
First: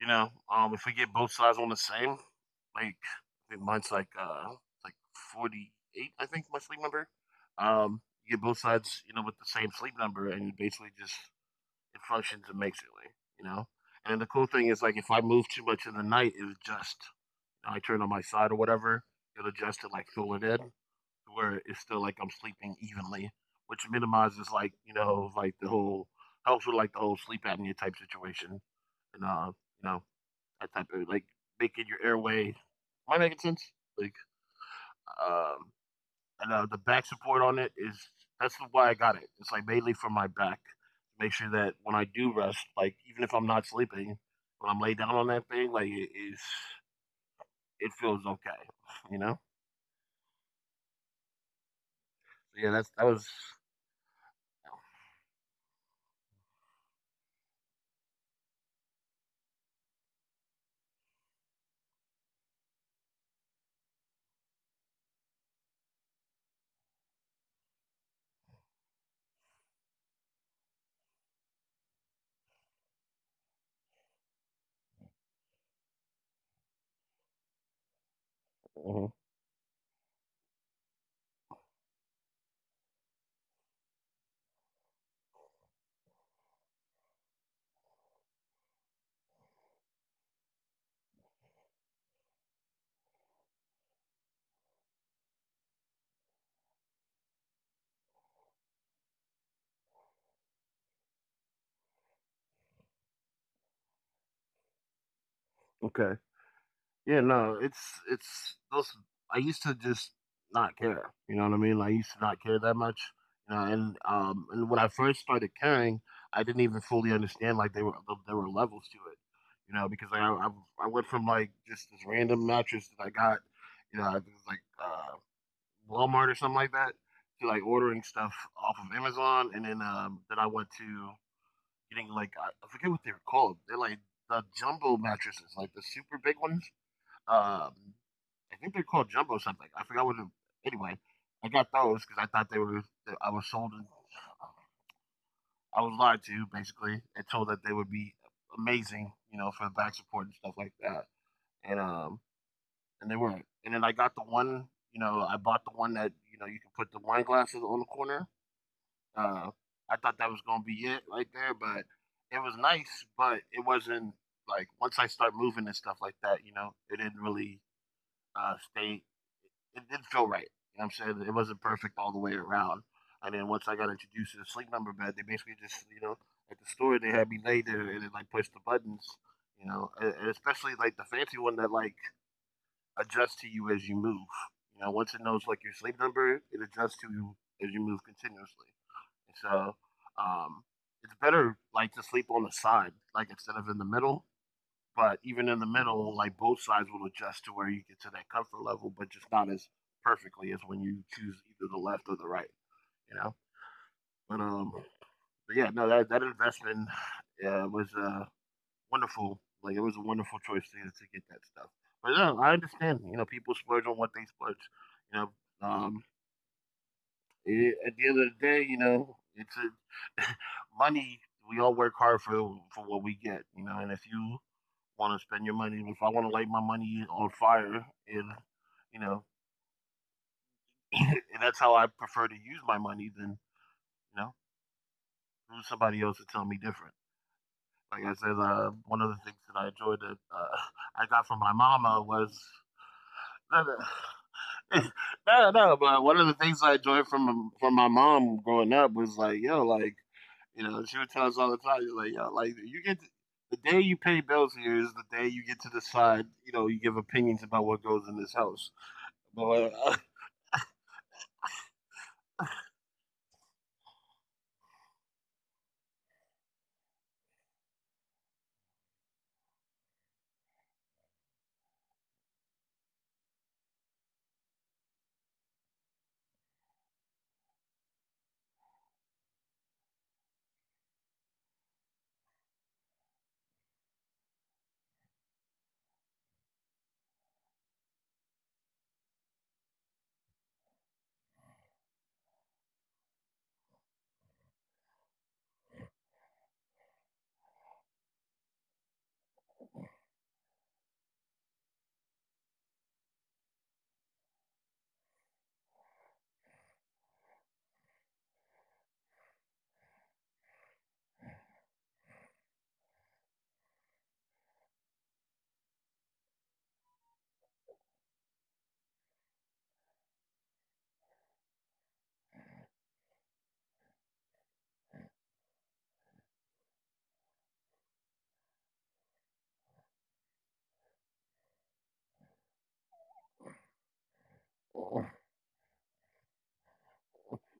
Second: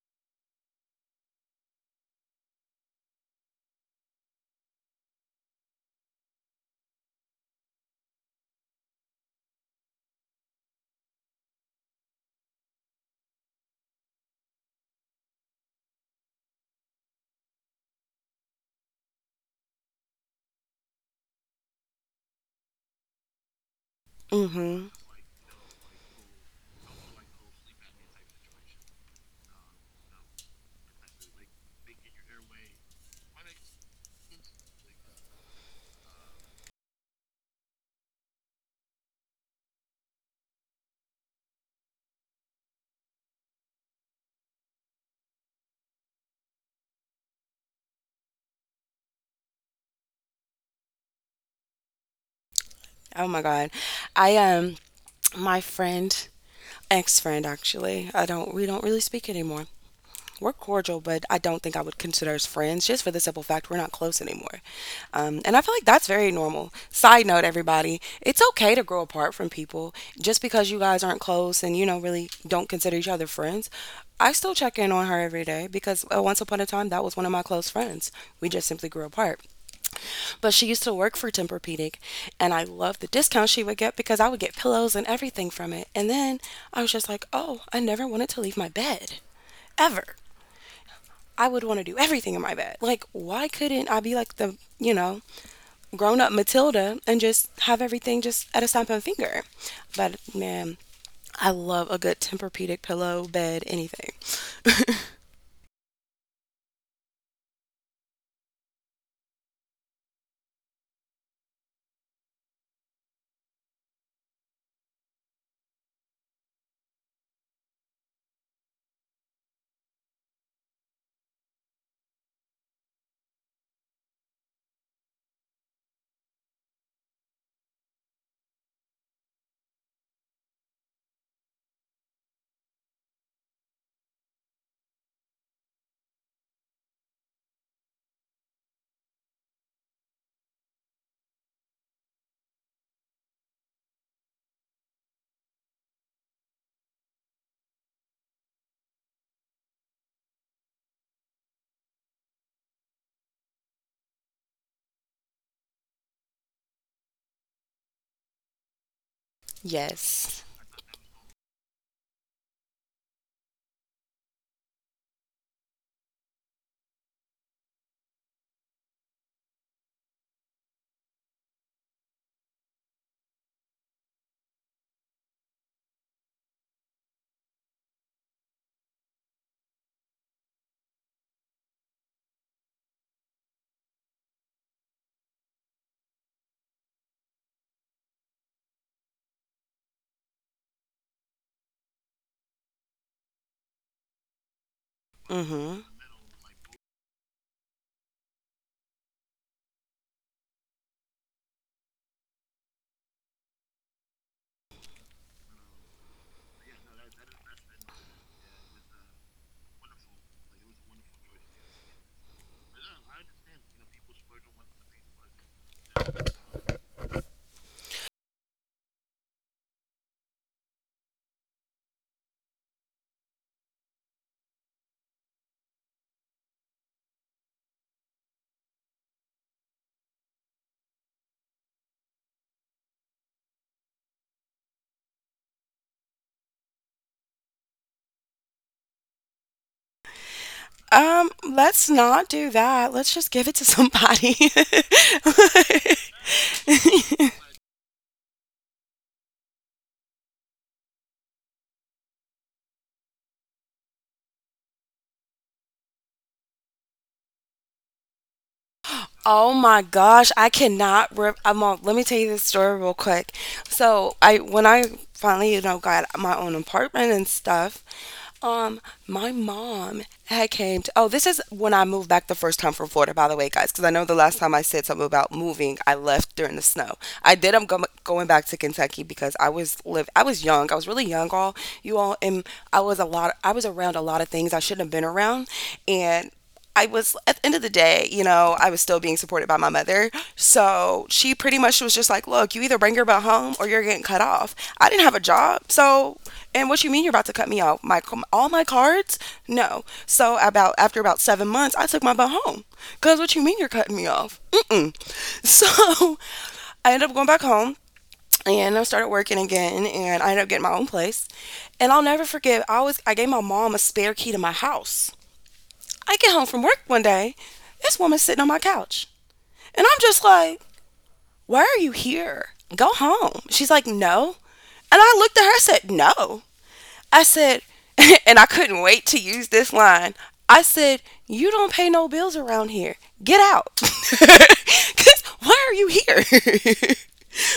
A: you know, if we get both sides on the same, like I think mine's like 48, I think my sleep number. Um, you get both sides, you know, with the same sleep number, and you basically just it functions amazingly, you know. And the cool thing is like if I move too much in the night, it just I turn on my side or whatever, it'll adjust to like fill it in to where it's still like I'm sleeping evenly, which minimizes like
B: Mm-hmm.
A: you know like the whole. Helps with like the whole sleep apnea type situation, and you know that type of like making your airway. Am I making sense? Like, um, and The back support on it is that's why I got it. It's like mainly for my back. Make sure that when I do rest, like even if I'm not sleeping, when I'm laid down on that thing, like it feels okay. You know? So, yeah, that's that was.
B: Oh my God. I my friend, ex-friend actually. I don't we don't really speak anymore. We're cordial, but I don't think I would consider us friends just for the simple fact we're not close anymore. And I feel like that's very normal. Side note, everybody, it's okay to grow apart from people just because you guys aren't close and, you know, really don't consider each other friends. I still check in on her every day because once upon a time that was one of my close friends. We just simply
A: Mhm.
B: grew apart. But she used to work for Tempur-Pedic, and I loved the discount she would get because I would get pillows and everything from it. And then I was just like, "Oh, I never wanted to leave my bed ever." I would want to do everything in my bed. Like, why couldn't I be like the, you know, grown up Matilda and just have everything just at a snap of a finger? But man, I love a good Tempur-Pedic pillow, bed, anything.
A: Okay. Yeah, no, it's those. I used to just not care. You know what I mean? Like, I used to not care that much. You know, and when I first started caring, I didn't even fully understand like there were levels to it. You know, because like, I went from like just this random mattress that I got, you know, I think it was like Walmart or something like that, to like ordering stuff off of Amazon, and then I went to getting like I forget what they were called. They're like the jumbo mattresses, like the super big ones. Um, I think they're called jumbo something. I forgot what. Anyway, I got those because I thought they were. I was sold. I was lied to basically and told that they would be amazing, you know, for back support and stuff like that. And um, and they weren't. And then I got the one, you know, I bought the one that you know you can put the wine glasses on the corner. Uh,
B: yes.
A: I thought that was gonna be it right there, but it was nice, but it wasn't like once I start moving and stuff like that, you know, it didn't really stay it did feel right. You know what I'm saying? It wasn't perfect all the way around. And then once I got introduced to the sleep number bed, they basically just, you know, at the store, they had me lay there and then, like, push the buttons, you know, and especially, like, the fancy one that, like, adjusts to you as you move. You know, once it knows, like, your sleep number, it adjusts to you as you move continuously. And so, um, it's better, like, to sleep on the side, like, instead of in the middle
B: Mm-hmm.
A: but even in the middle, like both sides will adjust to where you get to that comfort level, but just not as perfectly as when you choose either the left or the right, you know? But um but yeah, no, that investment was wonderful. Like it was a wonderful choice to get that stuff. But no, I understand, you know, people splurge on what they splurge. You know, um at the end of the day, you know, it's a money. We all work hard for what we get, you know. And if you want to spend your money. If I want to light my money on fire, and you know, and that's how I prefer to use my money, then you know, who's somebody else to tell me different? Like I said, one of the things that I enjoyed that I got from my
B: Let's
A: mama
B: not
A: was.
B: do that. Let's just give it to somebody.
A: No, no, no, but one of the things I enjoyed from my mom growing up was like, yo, like you know, she would tell us all the time, like, yo, like the day you pay bills here is the day you get to decide, you know, you give opinions about what goes in this house.
B: Oh
A: But
B: my gosh, I cannot. I'm on. Let me tell you this story real quick. So when I finally, you know, got my own apartment and stuff, um, my mom had came to, oh, this is when I moved back the first time from Florida, by the way, guys, because I know the last time I said something about moving, I left during the snow. I'm going back to Kentucky because I was young, I was really young, all you all, and I was around a lot of things I shouldn't have been around, and I was at the end of the day, I was still being supported by my mother. So she pretty much was just like, look, you either bring your butt home or you're getting cut off. I didn't have a job. So and what you mean you're about to cut me off? My all my cards? No. So about after about 7 months, I took my butt home. Cause what you mean you're cutting me off? Mm-mm. So I ended up going back home, and I started working again, and I ended up getting my own place. And I'll never forget, I gave my mom a spare key to my house. I get home from work one day, this woman's sitting on my couch. And I'm just like, why are you here? Go home. She's like, no. And I looked at her and said, no. I said, and I couldn't wait to use this line. I said, you don't pay no bills around here. Get out. 'Cause why are you here?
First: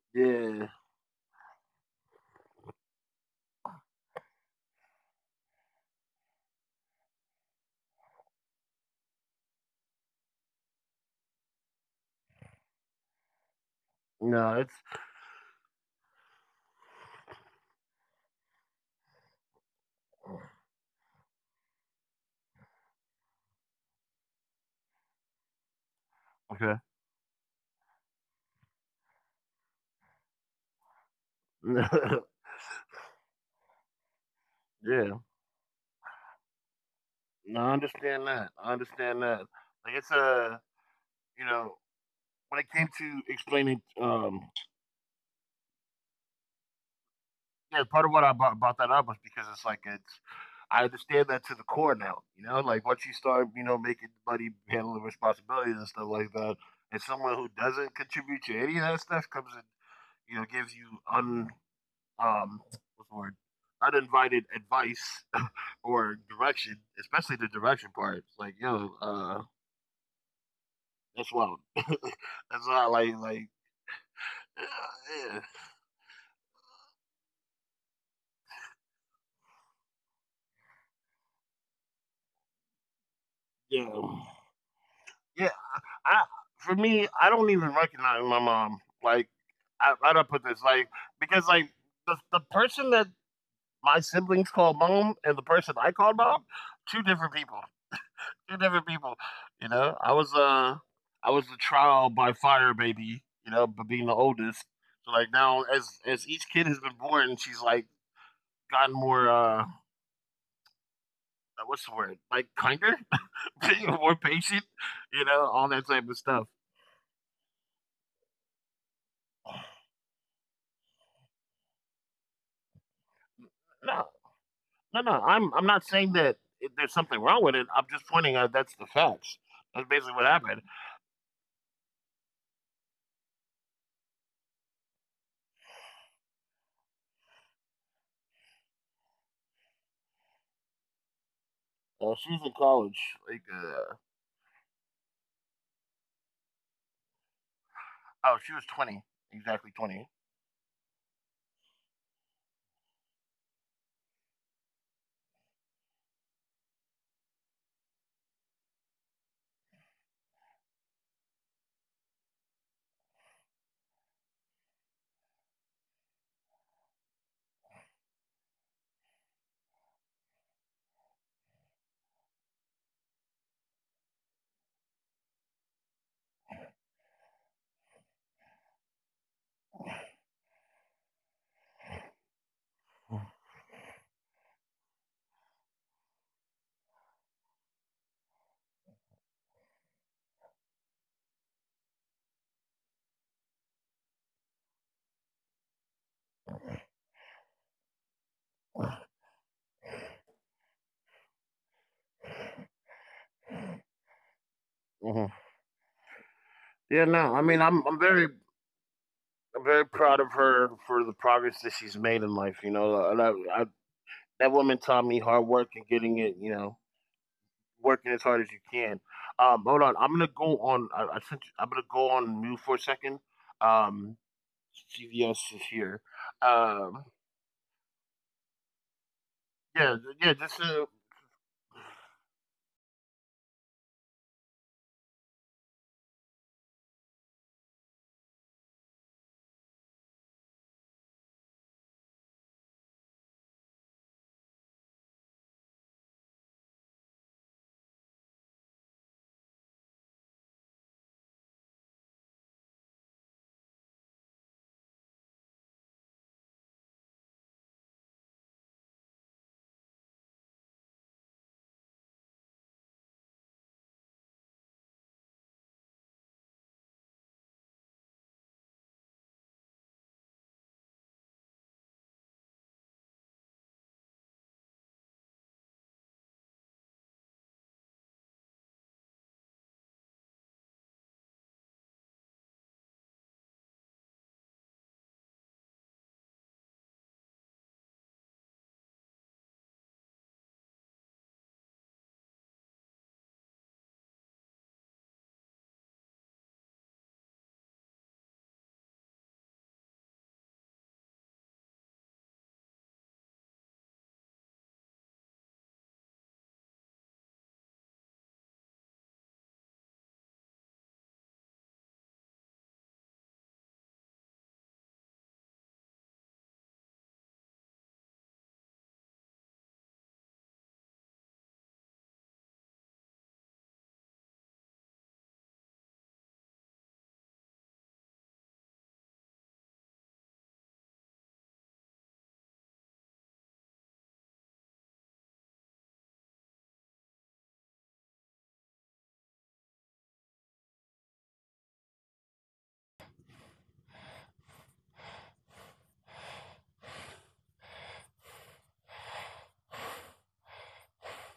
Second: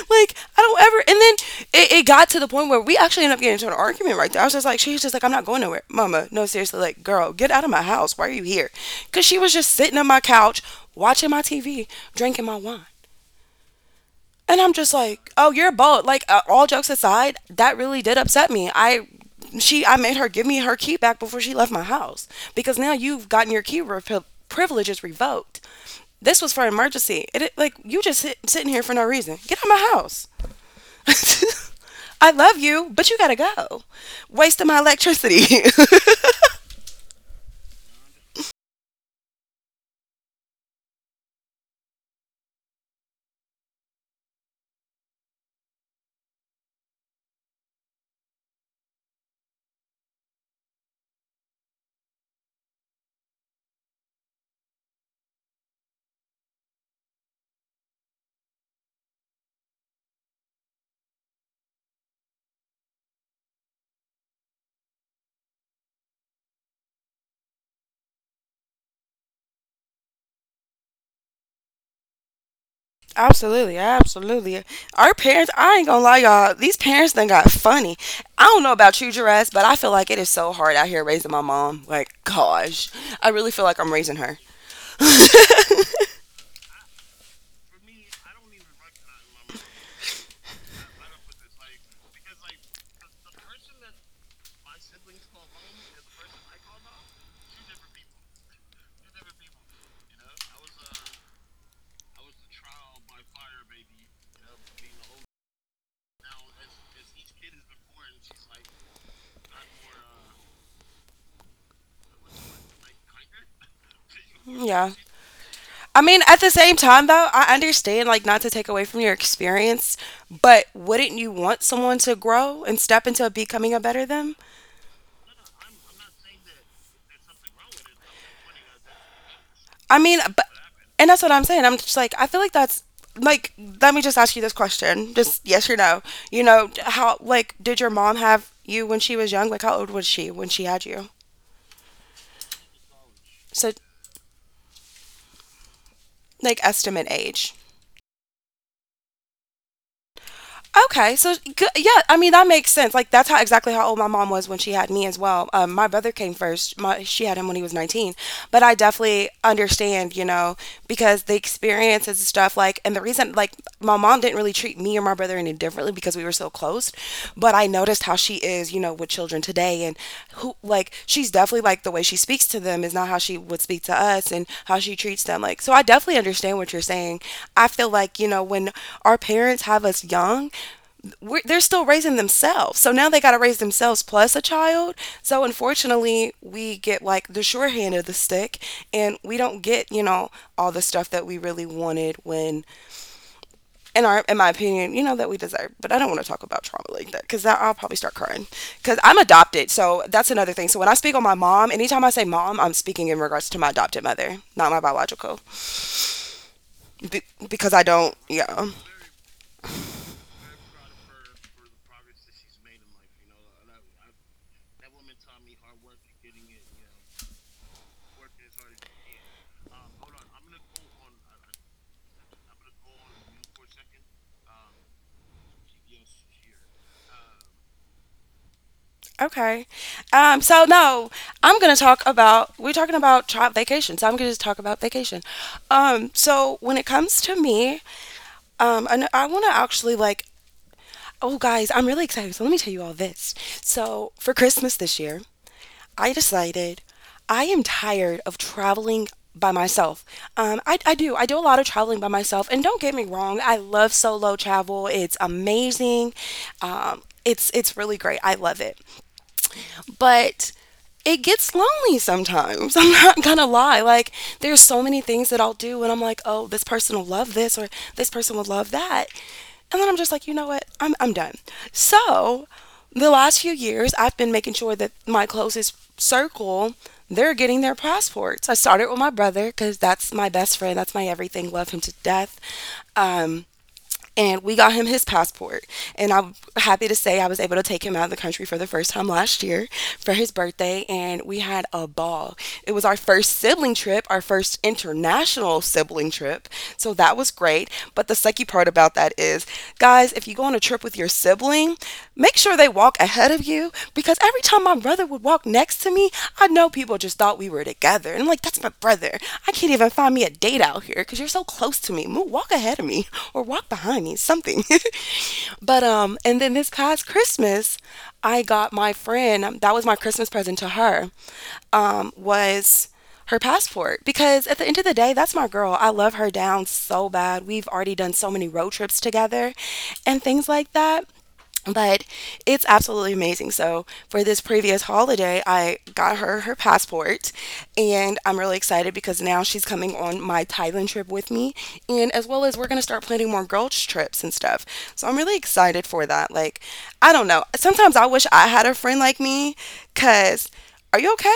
B: Like, I
A: yeah,
B: don't ever. And then it got to the point where we actually ended up getting into an argument right there. I was just like, she's just like, I'm not going nowhere. Mama, no, seriously. Like, girl, get out of my house. Why are you here? Because she was just sitting on my couch, watching my TV, drinking my wine.
A: no,
B: And I'm
A: it's
B: just like, oh, you're bold. Like, all jokes aside, that really did upset me. I made her give me her key back before she left my house because now you've gotten your privileges revoked. This was for
A: okay.
B: emergency. It like you just sit, sitting here for no reason. Get out of my house.
A: Yeah,
B: I love you, but you gotta go. Wasting my electricity.
A: no, I understand that. I understand that. Like it's a you know when it came to explaining, yeah, part of what I brought that up was because it's like it's. I understand that to the core now. You know, like once you start, you know, making money, handling responsibilities and stuff like that, and someone who doesn't contribute to any of that stuff comes and you know gives you un um what's the word uninvited advice or direction, especially the direction part. It's like, yo, that's wild. that's not like like
B: Absolutely, absolutely. Our parents,
A: yeah,
B: I ain't gonna lie, y'all. These parents done got funny. I don't know about you, Jerez, but I feel like it is so hard out here raising my mom. Like, gosh, I really feel like I'm raising
A: yeah,
B: her.
A: yeah. Yeah, I for me, I don't even recognize my mom. Like, how do I don't put this like because like the person that my siblings call mom and the person I call mom, two different people, two different people. You know, I was the trial by fire baby. You know, but being the oldest. So like now, as each kid has been born, she's like gotten more what's the word? Like kinder, more
B: Yeah.
A: patient, you know, all
B: I
A: that
B: mean,
A: type
B: at
A: of
B: the
A: stuff.
B: same time, though, I understand, like, not to take away from your experience, but wouldn't you want someone to grow and step into becoming a
A: No,
B: better them?
A: no, No. I'm not saying that there's something wrong with it. I'm just pointing out that's the facts. That's
B: I
A: basically
B: mean,
A: what
B: but
A: happened.
B: and that's what I'm saying. I'm just like I feel like that's like let me just ask you this question. Just yes or no. You know, how like did your mom have you when she was young? Like how old was she when she had you?
A: She was in college, like
B: So like estimate age.
A: oh, she was 20, exactly 20.
B: Okay, so good. Yeah, I mean that makes sense. Like that's how exactly how old my mom was when she had me as well. My brother came first. My, she had him when he was 19, but I definitely understand, you know, because the experiences and stuff. Like, and the reason, like, my mom didn't really treat me or my brother any differently because we were so close. But I noticed how she is, you know, with children today and who like she's definitely like the way she speaks to them is not how she would speak to us and how she treats them. Like so I definitely understand what you're saying. I feel like, you know, when our parents have us young, they're still raising themselves. So now they got to raise themselves plus a child. So unfortunately, we get like the short hand of the stick and we don't get, you know, all the stuff that we really wanted when in my opinion, you know that we deserve. But I don't want to talk about trauma like that because I'll probably start crying because I'm adopted. So that's another thing. So when I speak on my mom, anytime I say mom, I'm speaking in regards to my adopted mother, not my
A: Hmm.
B: biological.
A: Yeah,
B: Be-
A: no. I mean,
B: because I
A: I'm I'm
B: don't.
A: very
B: Yeah.
A: I'm very proud of her for the progress that she's made in life. You know, that woman taught me hard work and getting it. You know, working as hard as you can. Hold on, I'm gonna go on. I sent you- I'm gonna go on mute for a second. Um, CVS is here. Um,
B: Okay.
A: yeah, yeah, just
B: So no, I'm gonna talk about we're talking about child vacation. So I'm gonna just talk about vacation. So when it comes to me, and I want to actually like. Oh guys, I'm really excited. So let me tell you all this. So for Christmas this year, I decided I am tired of traveling by myself. I do a lot of traveling by myself. And don't get me wrong, I love solo travel. It's amazing. It's it's really great. I love it. But it gets lonely sometimes. I'm not gonna lie. Like there's so many things that I'll do and I'm like, oh, this person will love this or this person will love that. And then I'm just like, you know what? I'm done. So the last few years, I've been making sure that my closest circle, they're getting their passports. I started with my brother because that's my best friend. That's my everything. Love him to death. Um, and we got him his passport. And I'm happy to say I was able to take him out of the country for the first time last year for his birthday, and we had a ball. It was our first sibling trip, our first international sibling trip. So that was great. But the sucky part about that is, guys, if you go on a trip with your sibling, make sure they walk ahead of you because every time my brother would walk next to me, I know people just thought we were together. And I'm like, that's my brother. I can't even find me a date out here because you're so close to me. Move, walk ahead of me or walk behind me, something. But and then this past Christmas, I got my friend. That was my Christmas present to her. Was her passport because at the end of the day, that's my girl. I love her down so bad. We've already done so many road trips together, and things like that, but it's absolutely amazing. So, for this previous holiday, I got her her passport, and I'm really excited because now she's coming on my Thailand trip with me, and as well as we're going to start planning more girls' trips and stuff. So, I'm really excited for that. Like, I don't know. Sometimes I wish I had a friend like me because are you okay?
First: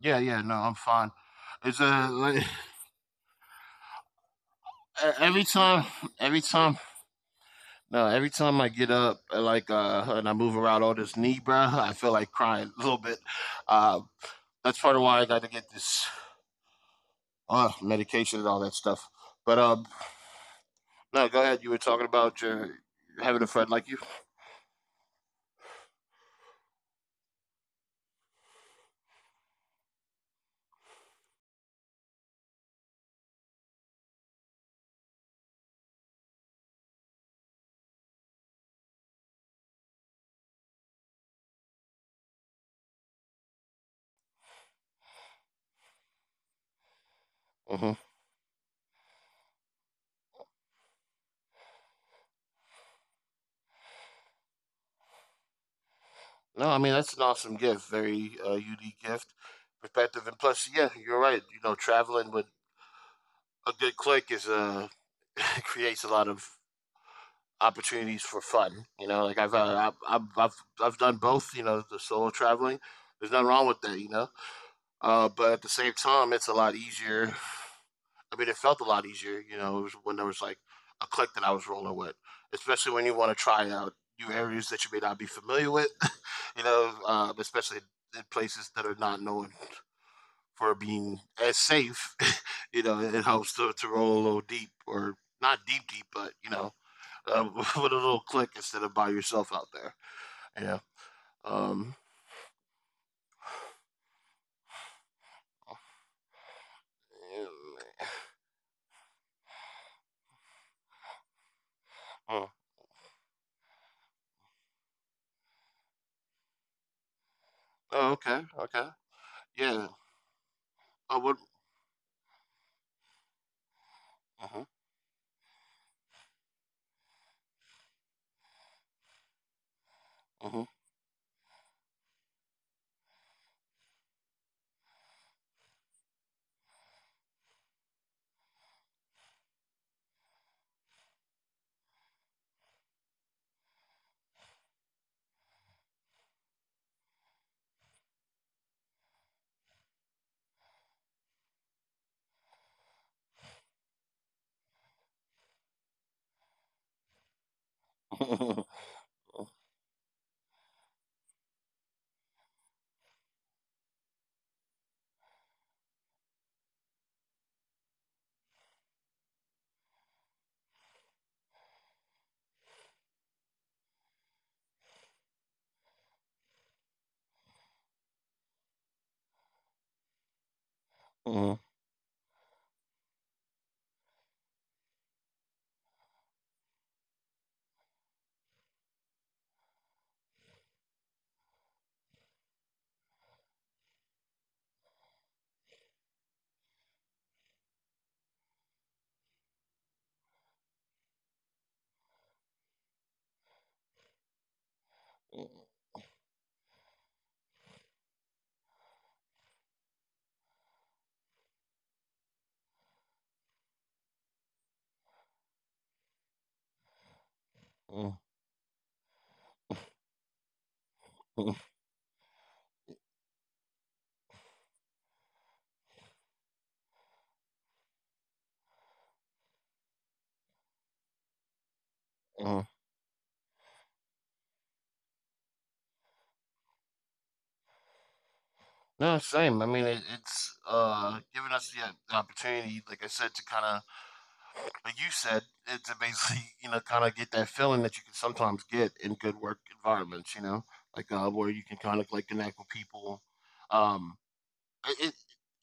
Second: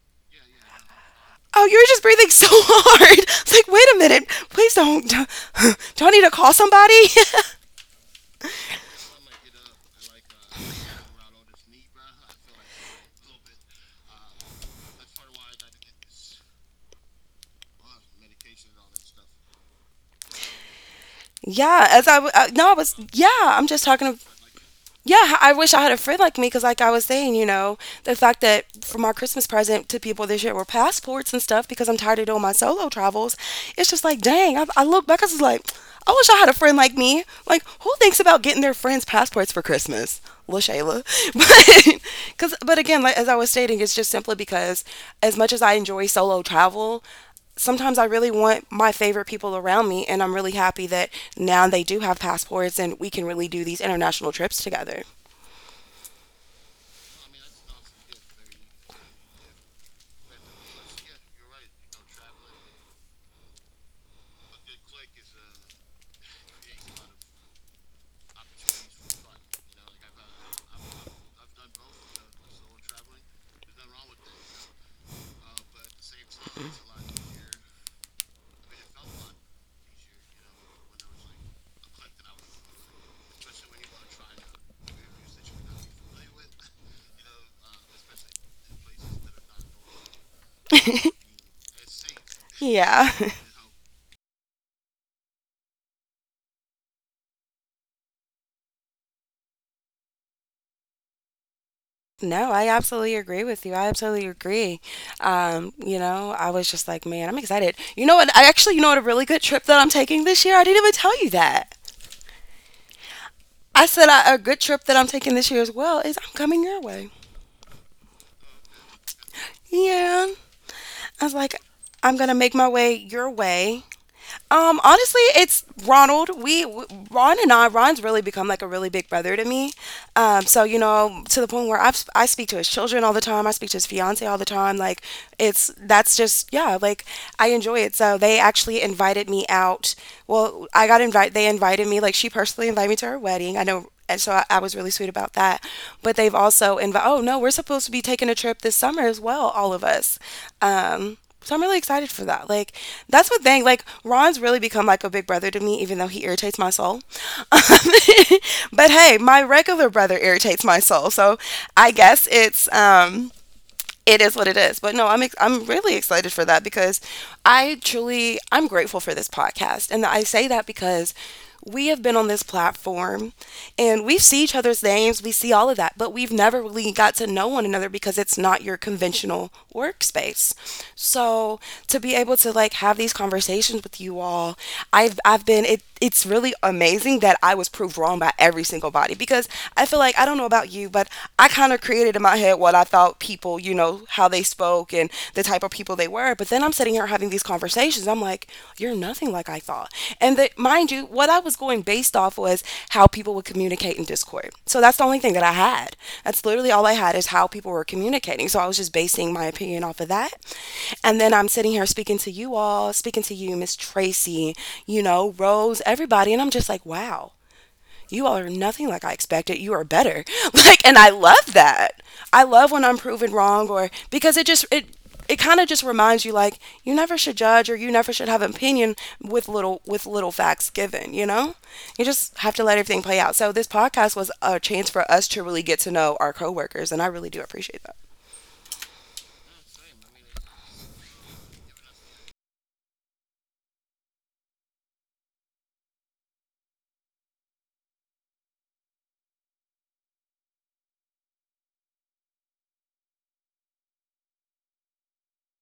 A: yeah, yeah. No, I'm fine.
B: Oh, you
A: It's
B: were just breathing
A: like,
B: so hard. It's like, wait a minute, please don't. Don't,
A: every time,
B: do I need to
A: every
B: call
A: time,
B: somebody?
A: no, every time I get up, and I move around all this knee, bruh, I feel like crying a little bit. Uh, that's part of why I got to get this medication and all that stuff. But No, go ahead. You were
B: Yeah,
A: talking
B: as I, w-
A: about your
B: no, I was, yeah,
A: having a
B: I'm
A: friend
B: just
A: like you.
B: talking. Yeah, I wish I had a friend like me because, like I was saying, you know, the fact that for my Christmas present to people this year were passports and stuff because I'm tired of doing my solo travels. It's just like, dang, I look back, I was like, I wish I had a friend like me. Like, who thinks about getting their friends' passports for Christmas? Lil Shayla. But, but again, like, as I was stating, it's just simply because as much as I enjoy solo travel, sometimes
A: Hmm.
B: I really want my favorite people around me. And I'm really happy that now they do have passports and we can really do these international trips together.
A: No, I mean that's an awesome gift, very unique gift, perspective, and plus, yeah, you're right. You know, traveling with a good click is creates a lot of opportunities for fun. You know, like I've done both. You know, the solo traveling. There's nothing wrong with that. You know, but at the same time, it's a lot easier I mean, it felt a lot easier, you know, it was when there was like a click that I was rolling with, especially when you want to try out new areas that you may not be familiar with, you know, especially in places that are not known for being as safe, you know,
B: Yeah.
A: it helps to roll a little deep or not deep, deep, but, you know, with a little click instead of by yourself out there, yeah. Um,
B: No, I absolutely agree with you. I absolutely agree. You know, I was just like, man, I'm excited. You
A: yeah,
B: know what? A really good trip that I'm taking this year? I didn't even tell you that.
A: oh,
B: I said a good trip that I'm taking this year as well is I'm coming your way.
A: oh, okay, okay. Yeah.
B: Yeah.
A: Oh,
B: I was
A: what?
B: like, I'm going to make my way your way.
A: Uh-huh,
B: Honestly, it's Ronald. Ron and I. Ron's really become like a really big brother to me. So
A: uh-huh.
B: you know, to the point where I speak to his children all the time. I speak to his fiance all the time. Like, it's that's just yeah. Like, I enjoy it. So they actually invited me out. Well, I got invited. They invited me. Like, she personally invited me to her wedding. I know and so I was really sweet about that. But they've also invited. Oh no, we're supposed to be taking a trip this summer as well, all of us. Um, so I'm really excited for that. Like that's what thing. Like Ron's really become like a big brother to me, even though he irritates my soul. Um, but hey, my regular brother irritates my soul. So I guess it's it is what it is. But no, I'm really excited for that because I'm grateful for this podcast, and I say that because we have been on this platform and we see each other's names, we see all of that, but we've never really got to know one another because it's not your conventional workspace.
A: Uh-huh.
B: So to be able to like have these conversations with you all, I've been it it's really amazing that I was proved wrong by every single body because I feel like I don't know about you, but I kind of created in my head what I thought people, how they spoke and the type of people they were. But then I'm sitting here having these conversations. I'm like, you're nothing like I thought. And that, mind you, what I was homeschooling based off was how people would communicate in Discord. So that's the only thing that I
A: Uh-huh.
B: had. That's literally all I had is how people were communicating. So I was just basing my opinion off of that. And then I'm sitting here speaking to you all, speaking to you, Miss Tracy, you know, Rose, everybody. And I'm just like, wow, you all are nothing like I expected. You are better. Like, and I
A: Mhm,
B: love that. I love when I'm proven wrong or because it kind of just reminds you like you never should judge or you never should have an opinion with little facts given, you know, you just have
A: mhm.
B: to let everything play out. So this podcast was a chance for us to really get to know our coworkers, and I really do appreciate that.
A: No, same. I mean, it's giving us the opportunity, like I said, to kind of, like you said, to basically, you know, kind of get that feeling that you can sometimes get in good work environments, you know, like where you can kind of like connect with people. Um, it, it,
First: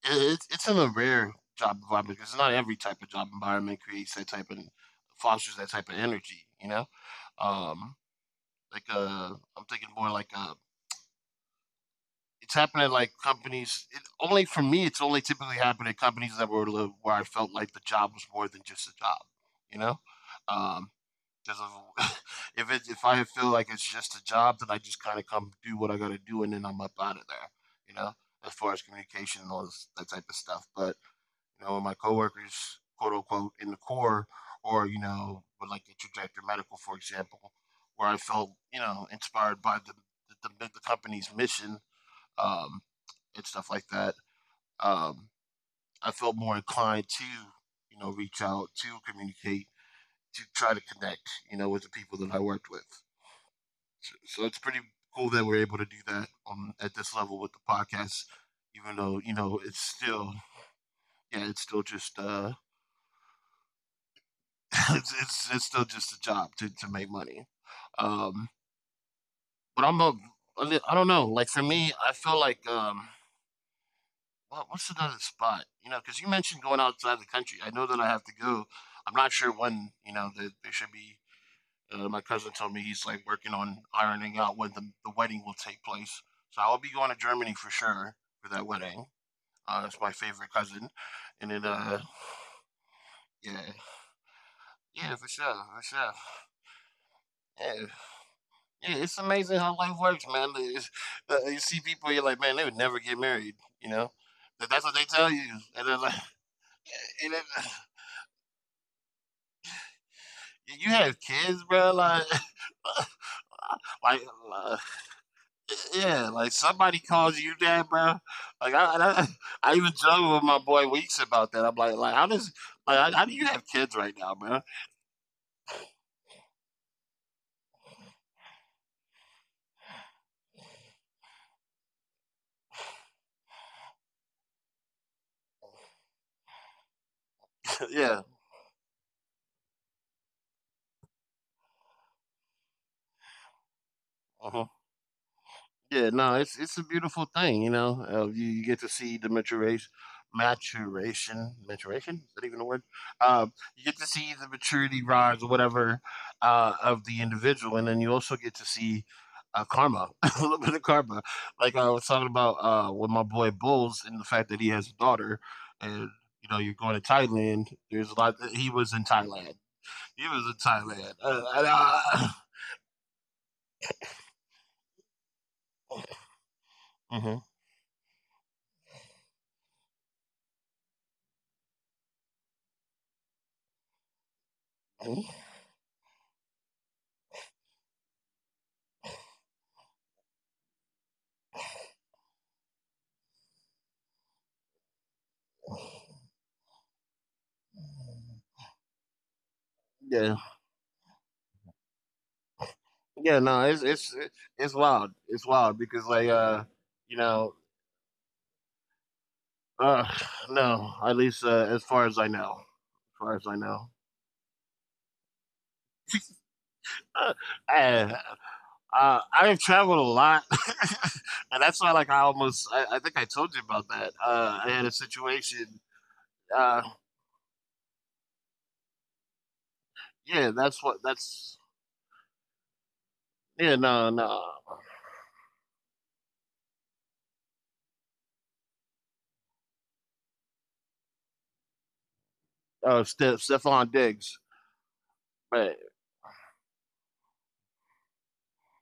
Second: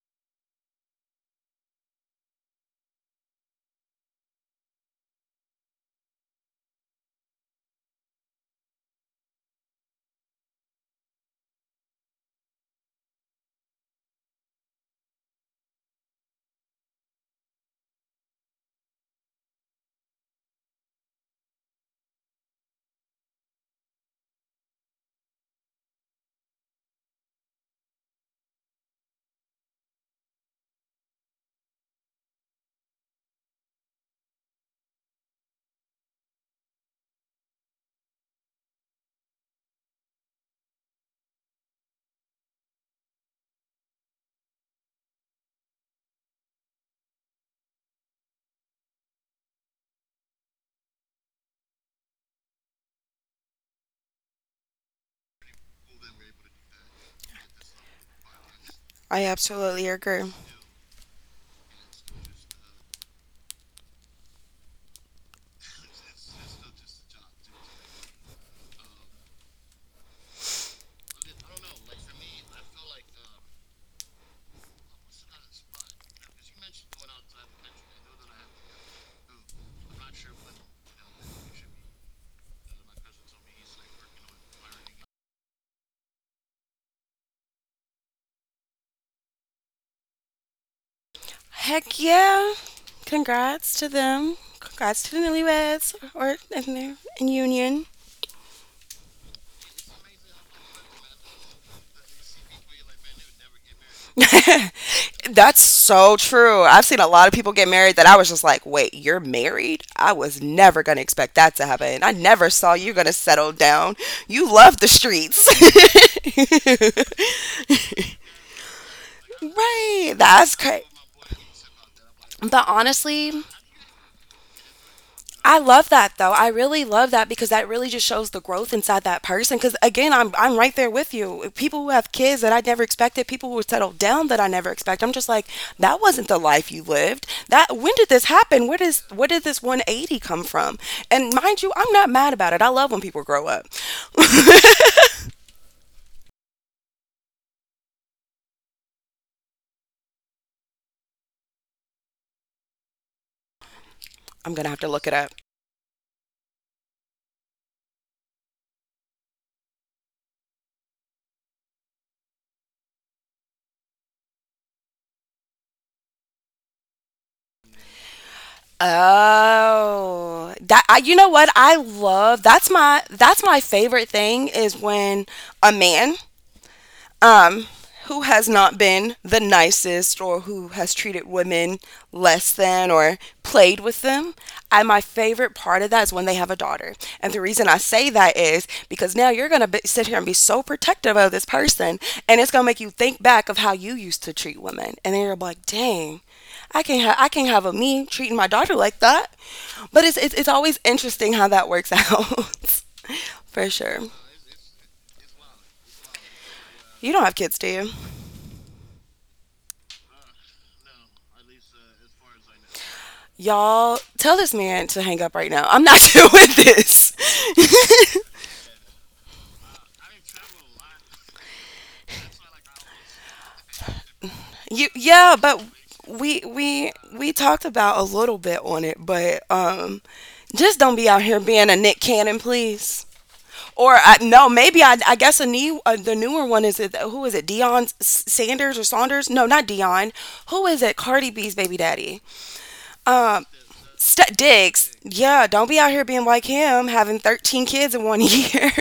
A: it's in a rare job environment because not every type of job environment creates that type of fosters that type of energy, you know. Um, like uh, I'm thinking more like it's happened at like companies. It only for me, it's only typically happened at companies that were where I felt like the job was more than just a job, you know. Um, because if if it if I feel like it's just a job, then I just kind of come do what I got to do, and then I'm up out of there, you know. As far as communication and all this, that type of stuff. But you know, when my coworkers, quote unquote, in the core, or you know, with like the trajectory medical, for example, where I felt you know inspired by the company's mission, um, and stuff like that. Um, I felt more inclined to, you know, reach out to communicate, to try to connect, you know, with the people that I worked with. So it's pretty cool that we're able to do that on at this level with the podcast, even though
B: I
A: you know it's
B: absolutely agree.
A: still. Yeah, it's still just it's still just a job to make money. Um, but I'm a, I don't know. Like for me, I feel like well, what's another spot? You know, because you mentioned going outside the country. I know that I have to go. I'm not sure when. You know, that there should be. My cousin told me he's like working on ironing out when the wedding will take place. So I'll be going to Germany for sure for that wedding. It's my favorite cousin, and then
B: Heck yeah,
A: yeah.
B: congrats to them, congrats to
A: Yeah,
B: the
A: for sure, for
B: newlyweds
A: sure.
B: or in their in
A: Yeah,
B: union.
A: yeah, it's amazing how life works, man. It's you see people, you're like, man, they would never get married. You know, That- that's what they tell you,
B: That's
A: and then
B: so
A: like,
B: true. I've seen a lot of
A: and then
B: people get married that I was just like, wait, you're married? I was
A: Y-
B: never
A: you
B: going to
A: had
B: expect that
A: kids,
B: to
A: bro.
B: happen. I
A: Like,
B: never saw you going to settle down.
A: like,
B: You
A: uh,
B: love the streets.
A: yeah, like somebody calls you that, bro. Like, I even
B: Right.
A: joked with
B: That's
A: my
B: crazy.
A: boy Weeks about that. I'm like,
B: But
A: how do
B: honestly,
A: you have kids right now, man?
B: I love that though. I really love that because that really just shows the growth inside that person. Because again, I'm right there with you. People who have kids that I never expected, people who settled down that I never expect. I'm just like, that wasn't the life you lived. That when did
A: Yeah.
B: this happen? Where did this 180 come from? And mind you, I'm not mad about it. I love when people grow up.
A: Uh huh. Yeah, no, it's a beautiful thing, you know. You get to see the maturation, maturation, maturation. Is that even a word? Uh, you get to see the
B: I'm gonna have to
A: maturity
B: look it up.
A: rise or whatever of the individual, and then you also get to see karma, a little bit of karma. Like I was talking about with my boy Bulls, and the fact that he has a daughter, and you know, you're going to Thailand. There's a lot. He was in Thailand. He was in
B: Oh, that I,
A: Thailand.
B: you know what I love. That's my favorite thing is when a man, um, who has not been the nicest or who has treated women less than or played with them. And my
A: Mhm.
B: favorite part of that is when they have a daughter. And the reason I say that is because now you're going to sit here and be so protective of this person. And it's going to make you think back of how you used to treat women. And then you're like, dang. I can't have a me treating my daughter like that. But
A: Yeah.
B: it's always interesting how that works out,
A: Yeah, no,
B: for
A: it's
B: sure.
A: it's wild. It's wild because like
B: You
A: you
B: don't have
A: know,
B: kids, do you?
A: uh, no, at least as far as I know, as far as I know.
B: Y'all, tell this man to hang up right now. I'm not doing this.
A: uh, I I've traveled a lot, and that's why like I almost I think I told you about that. I had
B: You,
A: a
B: yeah, but
A: situation.
B: we
A: Uh,
B: we we talked about a little bit on it, but
A: yeah,
B: just
A: that's
B: don't
A: what
B: be out here
A: that's,
B: being a Nick Cannon, please.
A: yeah,
B: Or
A: no,
B: I,
A: no.
B: no, maybe I guess a new, the newer one is it who is it Dion Sanders or Saunders? No, not Dion. Who is it? Cardi B's baby daddy. Um,
A: Stephon Diggs,
B: Diggs. Yeah, don't
A: but
B: be out here being like him, having 13 kids in one year.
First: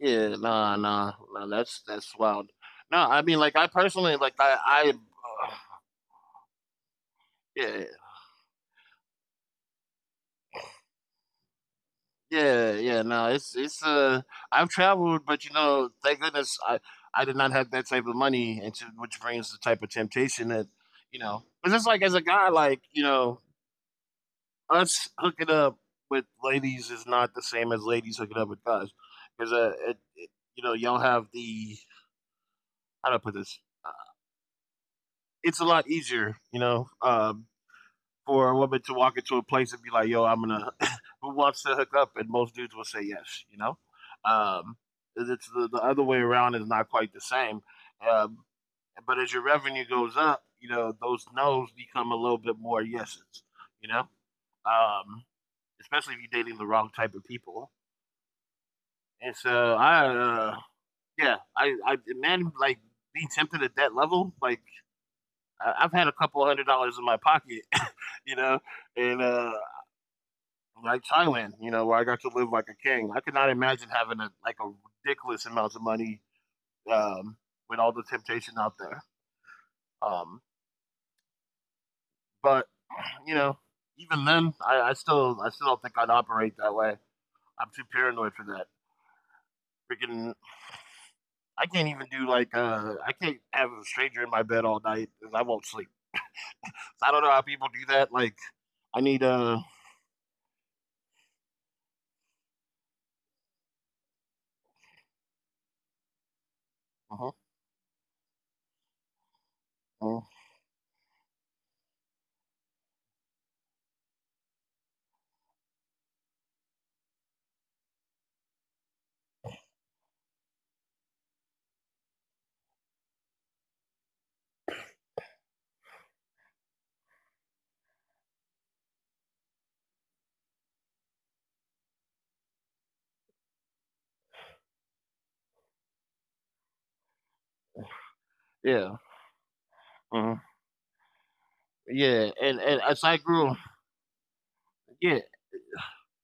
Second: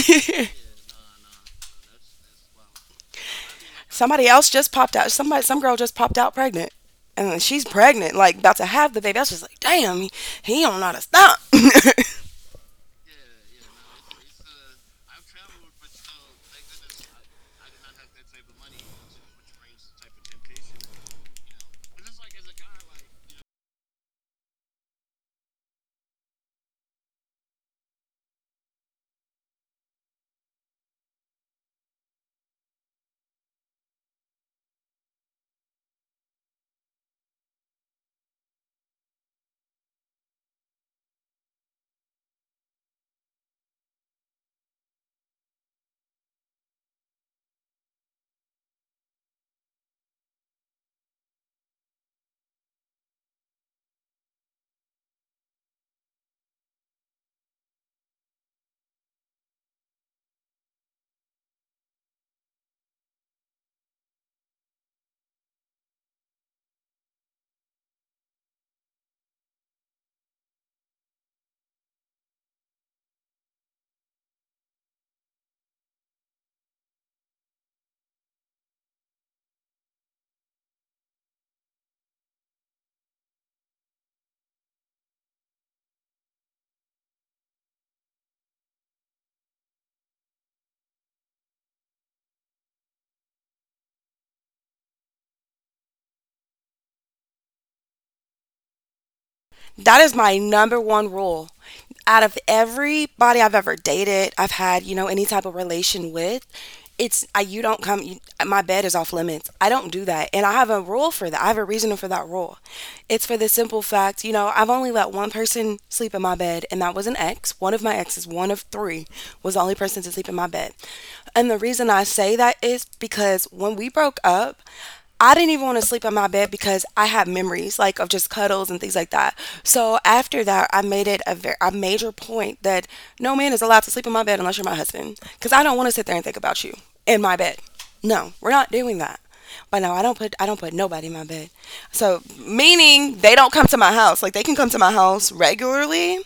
A: yeah, no, no, no, that's that's wild. No, I mean like I personally
B: Somebody
A: like
B: else
A: I
B: just
A: I.
B: popped out. Somebody,
A: Uh,
B: some girl just popped out pregnant, and she's
A: yeah.
B: pregnant, like about to have the baby. I was just like, damn, he don't know how to stop.
A: Yeah, yeah, no, it's I've traveled, but you know, thank goodness I did not have that type of money and to, which brings the type of temptation that, you know. But just like as a guy, like, you know, us hooking up with ladies is not the same as ladies hooking up with guys. Because uh it, it, you know, y'all have the, how do I put this? Uh, it's a lot easier, you know. For a woman to walk into a place and be like, "Yo, I'm gonna," who wants to hook up? And most dudes will say yes. You know, um, it's the other way around is not quite the same. Um, but as your revenue goes up, you know those no's become a little bit more yeses. You know, um, especially if you're dating the wrong type of people. And so I, uh, yeah, I man, like, being tempted at that level, like, I- I've had a couple hundred dollars in my pocket, you know, and like Thailand, you know, where I got to live like a king. I could not imagine having a like a ridiculous amount of money, um, with all the temptation out there. Um, but you know, even then, I still don't think I'd operate that way. I'm too paranoid for that. Freaking, I can't even do like I can't have a stranger in my bed all night, and I won't sleep. So, I don't know how people do that. Like, I need
B: That is my number one rule. Out of everybody I've ever dated, I've had, you know, any type of relation with,
A: uh-huh.
B: you don't come you, my bed is off limits. I don't do
A: uh,
B: that. And I have a rule for that. I have a reason for that rule. It's for the simple fact, you know, I've only let one person sleep in my bed, and that was an ex. One of my exes, one of three was the only person to sleep in my bed. And the reason I say that is because when we broke up, I didn't even want to sleep on my bed because I had memories like of just cuddles and things like that. So after that, I made it a very a major point that no man is allowed to sleep in my bed unless you're my husband, because I don't want to sit there and think about you in my bed. No, we're not doing
A: yeah.
B: that. But no,
A: uh
B: I don't put nobody in my bed. So
A: yeah, and as
B: meaning
A: I
B: they don't
A: grew,
B: come to my house. Like they can come to my
A: yeah.
B: house regularly,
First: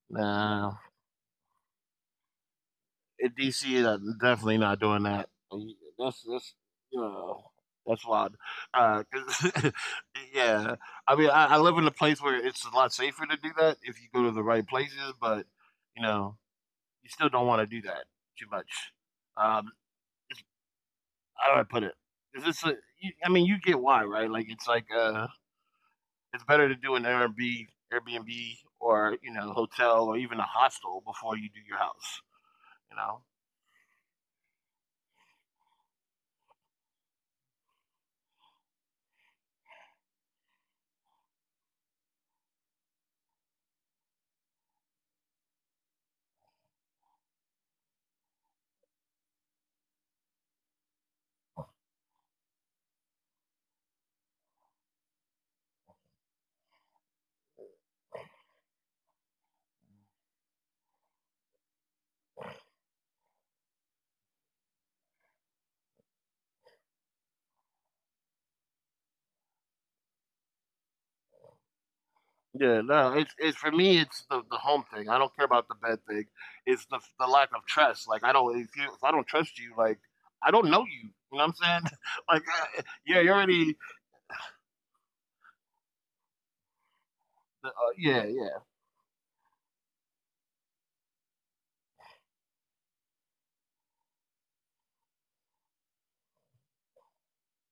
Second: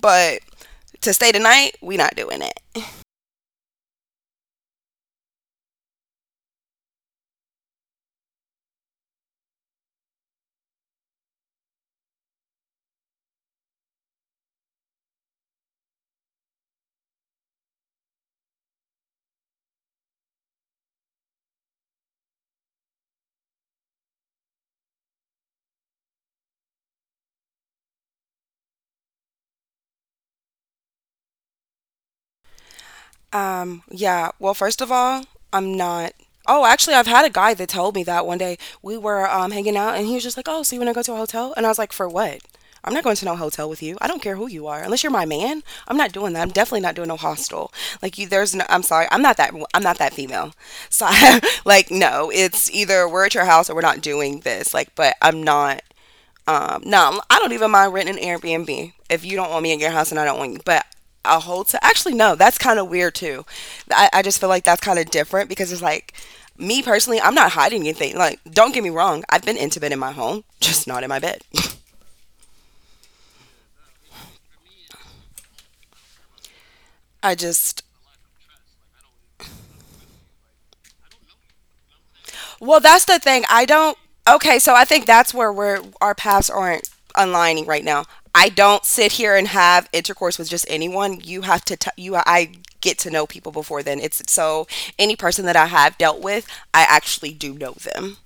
B: but
A: Nah,
B: to stay the night, we not doing it.
A: in DC, definitely not doing that. That's, you know, that's wild. 'Cause- yeah, I mean, I live in a place where it's a lot safer to do that if you go to the right places, but you know, you still don't want to do that too much. Um, it's, how do I put it? Is this a, you, I mean, you get why, right? Like it's better to do an Airbnb, Airbnb, or you know, hotel, or even a hostel before you do your house. You know.
B: Yeah. Well, first of all, I'm not. Oh, actually, I've had a guy that told me that one day we were, hanging out, and he was just like, "Oh, so you want to go to a hotel?" And I was like, "For what? I'm not going to no hotel with you. I don't care who you are, unless you're my man. I'm not doing that. I'm definitely not doing no hostel. Like, you, there's no. I'm sorry. I'm not that female. So, like, no. It's either we're at your house or we're not doing this. Like, but I'm not. No, I don't even mind renting an Airbnb if you don't want me in your house and I don't want you. But a hotel, actually, no, that's kind of weird too. I just feel like that's kind of different because it's like me personally, I'm not hiding anything. Like, don't get me wrong, I've been intimate in my home, just not in my bed.
A: Yeah, no, it's for me, it's the home thing. I don't care about the bed thing.
B: I
A: It's
B: just.
A: the lack of trust. Like I don't, if you, if I don't trust you, like I don't know you. You know what I'm saying?
B: Well,
A: Like
B: that's the thing. I
A: yeah, you're
B: don't.
A: already
B: Okay, so I think that's where we're our paths aren't aligning right now.
A: uh,
B: I
A: yeah,
B: don't sit
A: yeah,
B: here and have intercourse with just anyone. You have to. T- you. I get to know people before then. It's so any person that I have dealt with, I actually do know them.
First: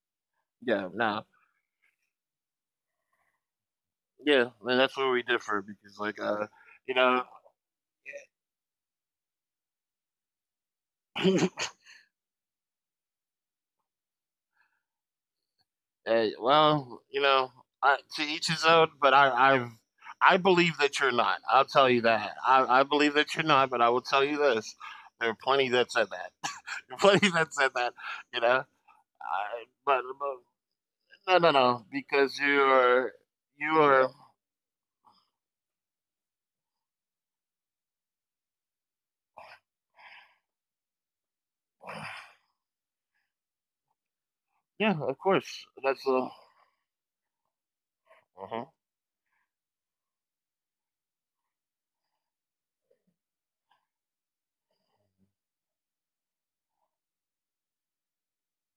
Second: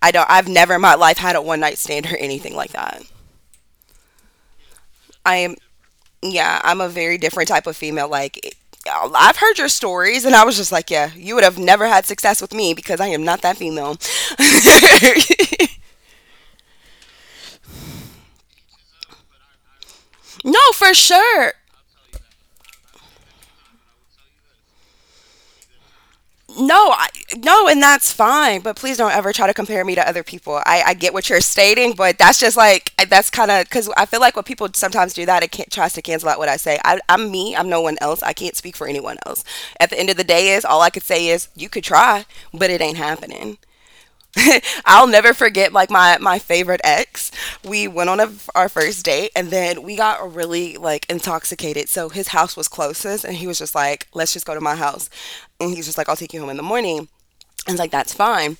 B: I don't. I've never in
A: yeah.
B: my life
A: Nah,
B: had a one night stand or anything like that.
A: yeah, and that's where we
B: I am.
A: differ because like
B: Yeah, I'm a
A: you
B: very
A: know,
B: different type of female. Like. It- I've heard your stories, and I was just like, yeah, you would have never had success with me because I am not that female.
A: eh, well, you know, I, to each his own. But I
B: No,
A: believe that
B: for
A: you're not.
B: sure.
A: I'll tell you that. I believe that you're not. But I will tell you this: there are plenty that said that.
B: No, I,
A: Plenty that said
B: no, and
A: that.
B: that's
A: You know
B: fine. But please don't ever try
A: I
B: to compare me to other
A: but
B: people. I get what you're
A: no, no, no,
B: stating, but
A: because
B: that's
A: you
B: just like
A: are,
B: that's kind
A: you
B: of because
A: are,
B: I feel like what people sometimes do that it can tries to cancel out what I say. I'm me. I'm no one else. I can't speak for anyone else. At the end of the day, is all I could say is you could try, but it ain't happening.
A: yeah, of
B: I'll never
A: course,
B: forget like
A: that's a,
B: my favorite ex. We went on
A: uh-huh.
B: our first date, and then we got really like intoxicated. So his house was closest, and he was just like, "Let's just go to my house." And he's just like, "I'll take you home in the morning." I was like, that's fine.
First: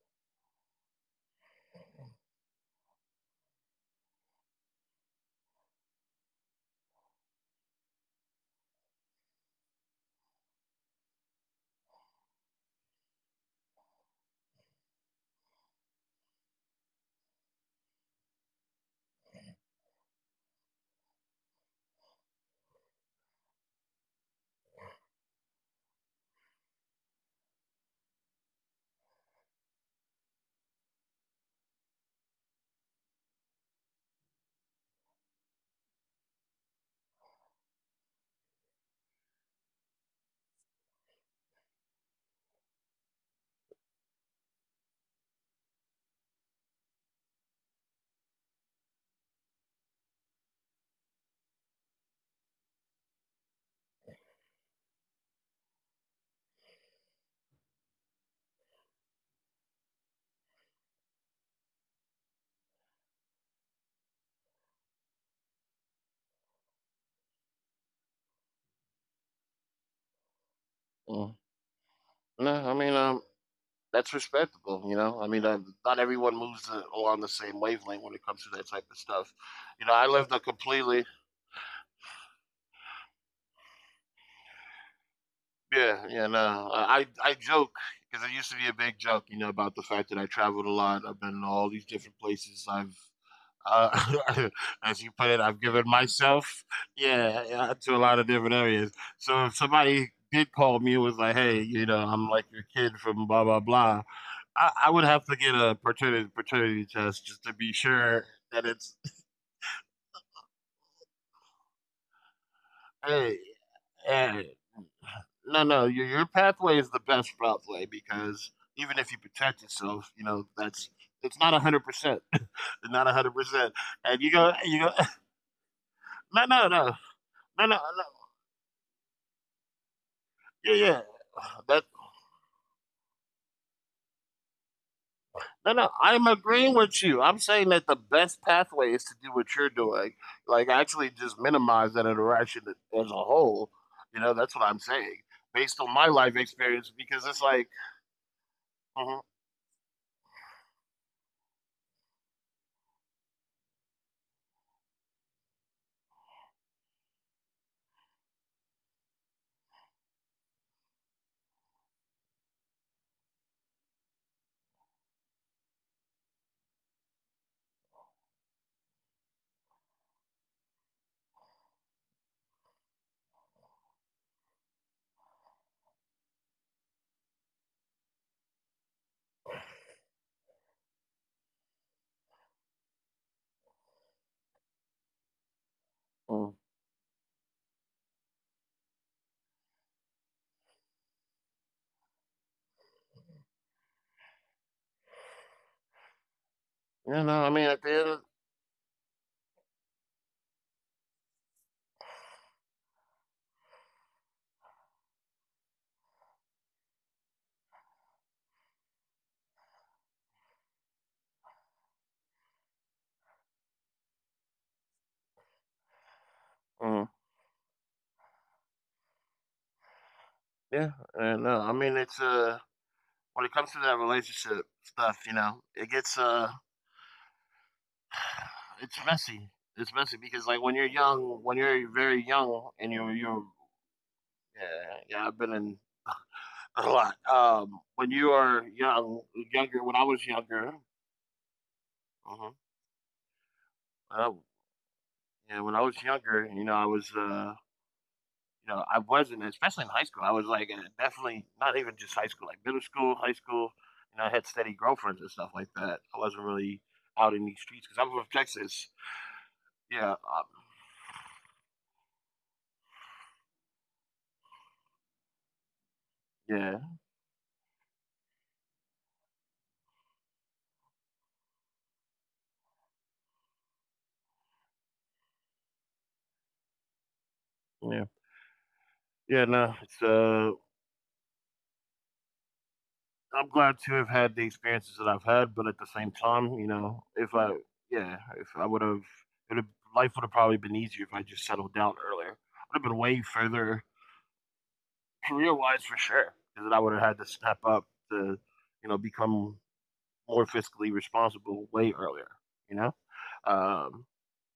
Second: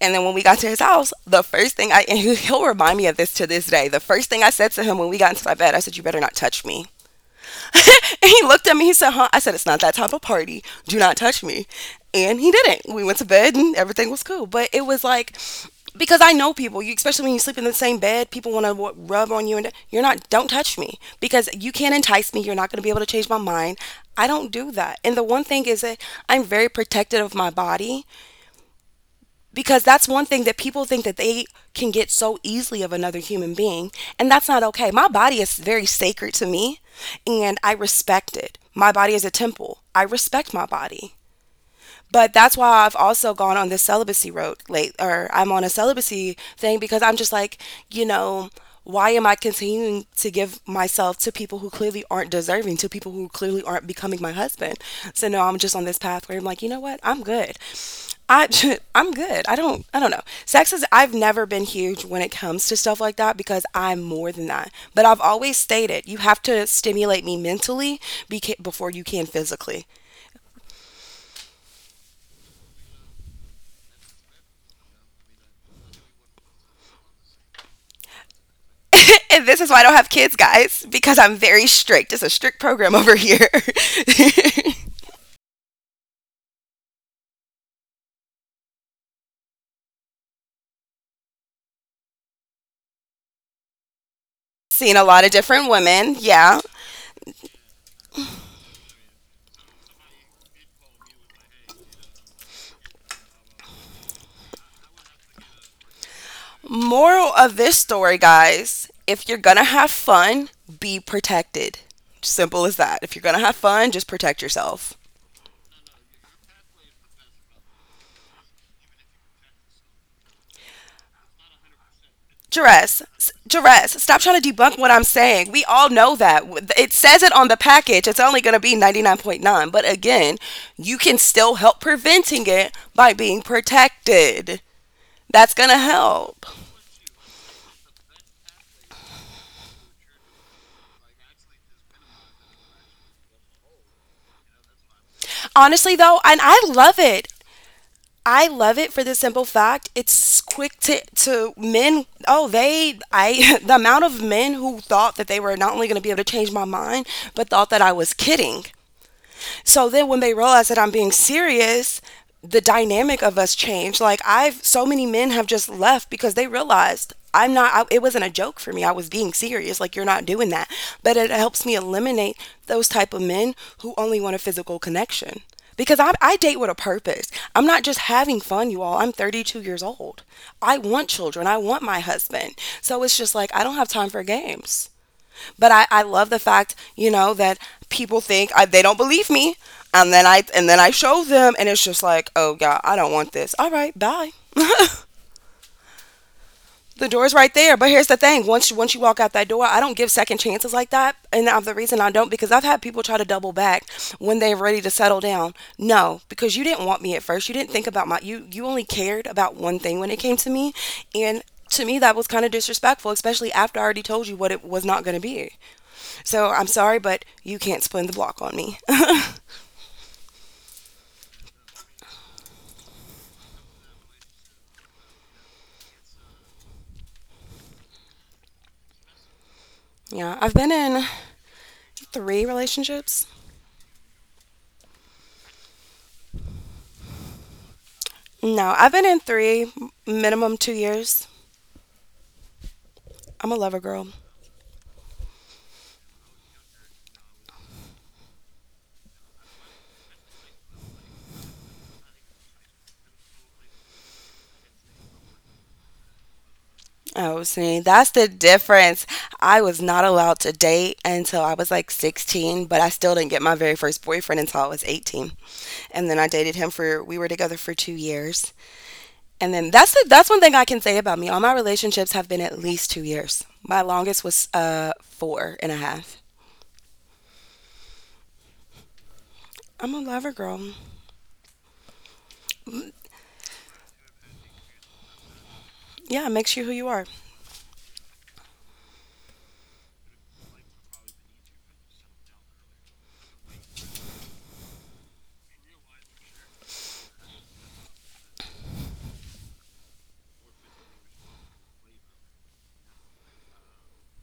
B: And then when we got to his house, the first thing I, and he'll remind me of this to this day, the first thing I said to him when we got into my bed, I said, you better not touch me. And he looked at me. He said, "Huh?" I said, "It's not that type of party. Do not touch me." And he didn't. We went to bed, and everything was cool. But it was like, because I know people, you especially when you sleep in the same bed, people want to rub on you, and you're not don't touch me, because you can't entice me. You're not going to be able to change my mind. I don't do that. And the one thing is that I'm very protective of my body, because that's one thing that people think that they can get so easily of another human being, and that's not okay. My body is very sacred to me, and I respect it. My body is a temple. I respect my body. But that's why I've also gone on this celibacy road late, or I'm on a celibacy thing, because I'm just like, you know, why am I continuing to give myself to people who clearly aren't deserving, to people who clearly aren't becoming my husband? So no, I'm just on this path where I'm like, you know what? I'm good. I I'm good. I don't know. Sex is I've never been huge when it comes to stuff like that because I'm more than that. But I've always stated you have to stimulate me mentally before you can physically.
A: Mm. No, I mean, that's respectable, you know, I mean not everyone moves along the same wavelength when it comes to that type of stuff.
B: And this
A: You
B: is
A: know,
B: why I
A: I
B: don't have
A: lived a
B: kids,
A: completely,
B: guys, because I'm very strict. It's a strict program over here.
A: yeah, yeah, no, I joke because it used to be a big joke, you know, about the fact that I traveled a lot, I've been to all these different places, I've Uh, as you
B: Seen
A: put
B: a
A: it,
B: lot of
A: I've given
B: different women.
A: myself,
B: Yeah.
A: yeah, yeah, to a lot of different areas. So if somebody did call me and was like, "Hey, you know, I'm like your kid from blah blah blah," I would have to get a paternity test just to
B: Moral
A: be
B: of this
A: sure
B: story,
A: that it's,
B: guys, if you're going to have fun, be protected. Simple as that.
A: hey,
B: If you're going to have fun, just
A: hey,
B: protect yourself.
A: no, no, your pathway is the best pathway because even if you protect yourself, you know that's it's not 100%, it's not a hundred
B: Jerez,
A: percent, and
B: Jerez, stop trying
A: you
B: to
A: go,
B: debunk what I'm saying. We all
A: no,
B: know
A: no,
B: that.
A: no,
B: It says
A: no, no,
B: it
A: no,
B: on the package. It's only going to be 99.9. But again,
A: yeah, yeah.
B: you can
A: That,
B: still help preventing it by being protected.
A: no,
B: That's
A: no,
B: going to
A: I'm agreeing
B: help.
A: with you. I'm saying that the best pathway is to do what you're doing, like actually just minimize that interaction as a whole. You know, that's what I'm saying, based on my
B: Honestly,
A: life
B: though, and
A: experience,
B: I
A: because
B: love
A: it's
B: it.
A: like,
B: I love
A: hmm.
B: it for the simple fact it's quick to men. Oh, they, I, the amount of men who thought that they were not only going to be able to change my mind, but thought that I was kidding. So then when they realize that I'm being serious, the dynamic of us changed. Like I've so many men have just left because they realized I'm not I, it wasn't a joke for me. I was being serious. Like you're not doing that. But it helps me eliminate those type of men who only want a physical connection. Because I date with a purpose. I'm not just having fun, you all. I'm 32 years old. I want children. I want my husband. So it's just like, I don't have time for games. But I
A: Mm.
B: love the fact, you know, that people think they don't believe me, and then I show them, and it's just like, oh God, I don't want this. All right, bye.
A: You
B: The
A: know, I mean,
B: door's
A: at
B: right
A: the end,
B: there.
A: of,
B: But here's the thing: once you walk out that door, I don't give second chances like that. And I'm the reason I don't because I've had people try to double back when they're ready to settle down. No, because you didn't want me at first. You didn't think about my you you only cared about one thing when it came to me, and to me that was kind of disrespectful, especially after I already told you what it was not going to be. So I'm
A: mm,
B: sorry, but you can't spin the block on me.
A: yeah, and no, I mean, it's when it comes to that relationship stuff, you know, it gets it's messy. It's messy because
B: Yeah,
A: like when
B: I've
A: you're
B: been in
A: young, when you're very
B: three
A: young, and you're
B: relationships.
A: you're yeah, yeah, I've been in a lot. When you are
B: No, I've been in
A: young,
B: three,
A: younger, when I was
B: minimum two
A: younger,
B: years.
A: uh-huh.
B: I'm a lover girl.
A: uh, yeah, when I was younger, you know, you know, I wasn't, especially in high school. I was like, definitely not even just high school, like middle school, high school. You know, I had steady girlfriends and stuff like that. I wasn't really out
B: Oh,
A: in these
B: see,
A: streets because
B: that's
A: I'm
B: the
A: from Texas.
B: difference. I was not
A: Yeah,
B: allowed to date until I was like 16, but I still didn't get my very first boyfriend until I was 18. And then I dated him
A: yeah,
B: for, we were together for 2 years. And then that's one thing I can say about me. All my relationships have been at least 2 years. My longest was four and a half.
A: yeah, yeah. No, it's
B: I'm a lover girl.
A: I'm glad to have had the experiences that I've had, but at the same time,
B: Yeah, it
A: you
B: makes you who
A: know,
B: you
A: if
B: are.
A: I, yeah, if I would have, it would life would have probably been easier if I just settled down earlier. I'd have been way further career wise for sure, because I would have had to step up to, you know, become more fiscally responsible way earlier. You know, um,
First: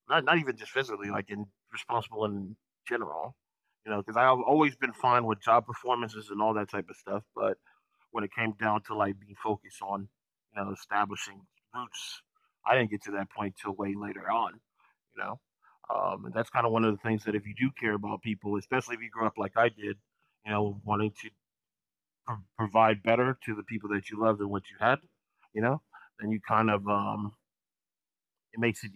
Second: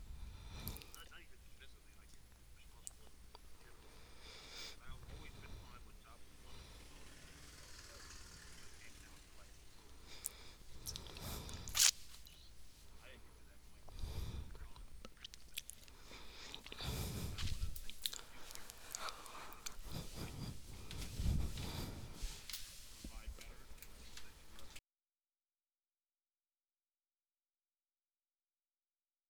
A: not not even just physically, like in, responsible in general. You know, because I've always been fine with job performances and all that type of stuff, but when it came down to like being focused on, you know, establishing roots. I didn't get to that point till way later on, you know. And that's kind of one of the things that if you do care about people, especially if you grew up like I did, you know, wanting to provide better to the people that you love than what you had, you know, then you kind of it makes it,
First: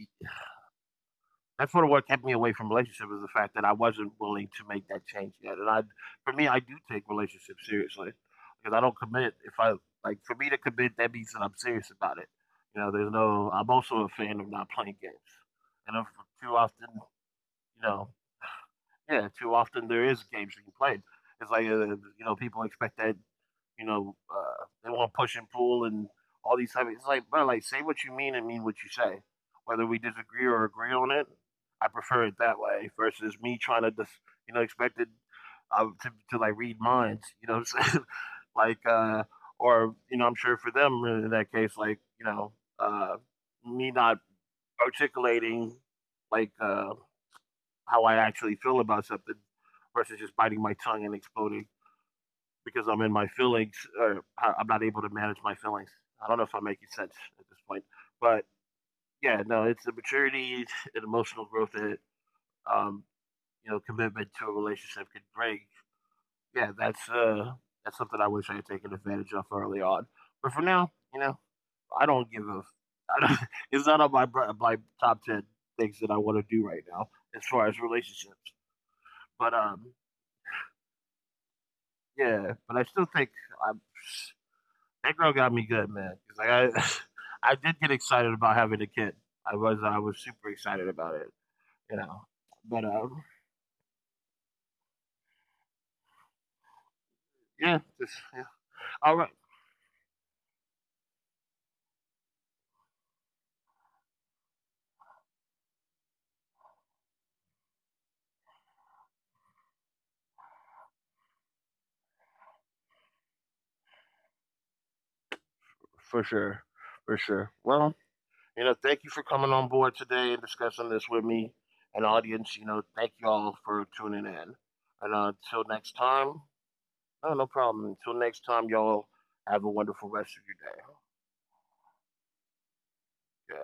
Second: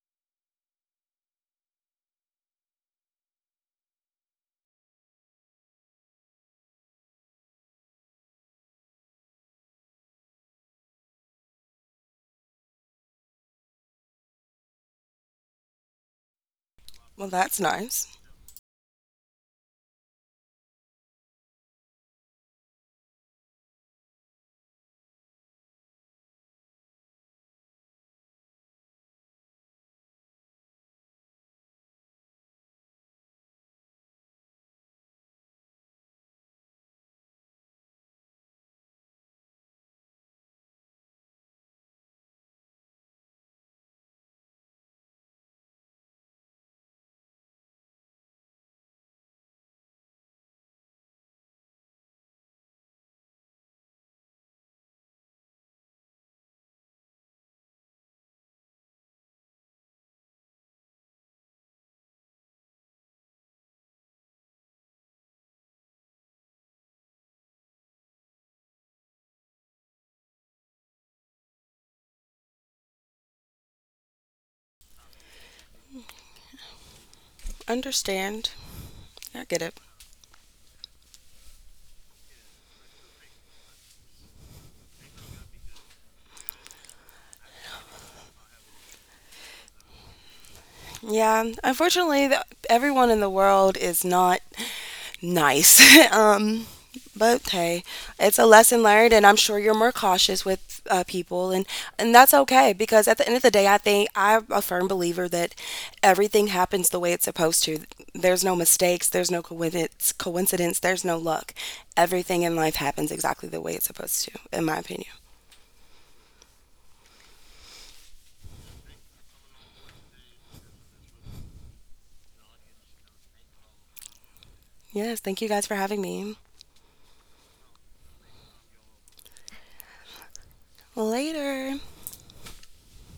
A: that's sort of what kept me away from relationship is the fact that I wasn't willing to make that change yet. For me, I do take relationships seriously because I don't commit. If I, like, for me to commit, that means that I'm serious about it. You know, there's no. I'm also a fan of not playing games, and if too often, you
B: Well, that's
A: know,
B: nice.
A: yeah, too often there is games being played. It's like you know, people expect that, you know, they want to push and pull and all these type. Of, it's like, bro, like say what you mean and mean what you say. Whether we disagree or agree on it, I prefer it that way versus me trying to just, you know, expected to like read minds. You know, what I'm saying? Like, or you know, I'm sure for them really in that case, like, you know, uh, me not articulating like how I actually feel about something versus just biting my tongue and exploding because I'm in my feelings, or I- am not able to manage my feelings. I don't know if I'm making sense at this point, but yeah, no, it's the maturity and emotional growth that, um, you know, commitment to a relationship can bring. Yeah, that's something I wish I had taken advantage of early on. But for now, you know, I don't give a. I don't, it's not on my my top ten things that I want to do right now as far as relationships.
B: Understand.
A: But
B: I get it.
A: yeah, but I still think I'm that girl got me good, man. 'Cause, like I, I did get excited about having a kid. I was super excited about it,
B: Yeah,
A: you know.
B: unfortunately,
A: But
B: everyone in the world is not nice. um,
A: yeah,
B: but
A: just
B: hey,
A: yeah.
B: it's a
A: All
B: lesson
A: right,
B: learned, and I'm sure you're more cautious with people, and that's okay because at the end of the day, I think I'm a firm believer that everything happens the way it's supposed to. There's no mistakes, there's no coincidence, there's no luck. Everything in life happens exactly the way it's supposed to, in my opinion.
A: for sure, for sure. Well, you know, thank you for coming on board today and discussing this with me and audience. You know, thank you all for tuning in. And
B: Yes,
A: until
B: thank you
A: next
B: guys for
A: time,
B: having me.
A: no, no problem. Until next time, y'all have a wonderful rest of your day.
B: Later.
A: Yeah.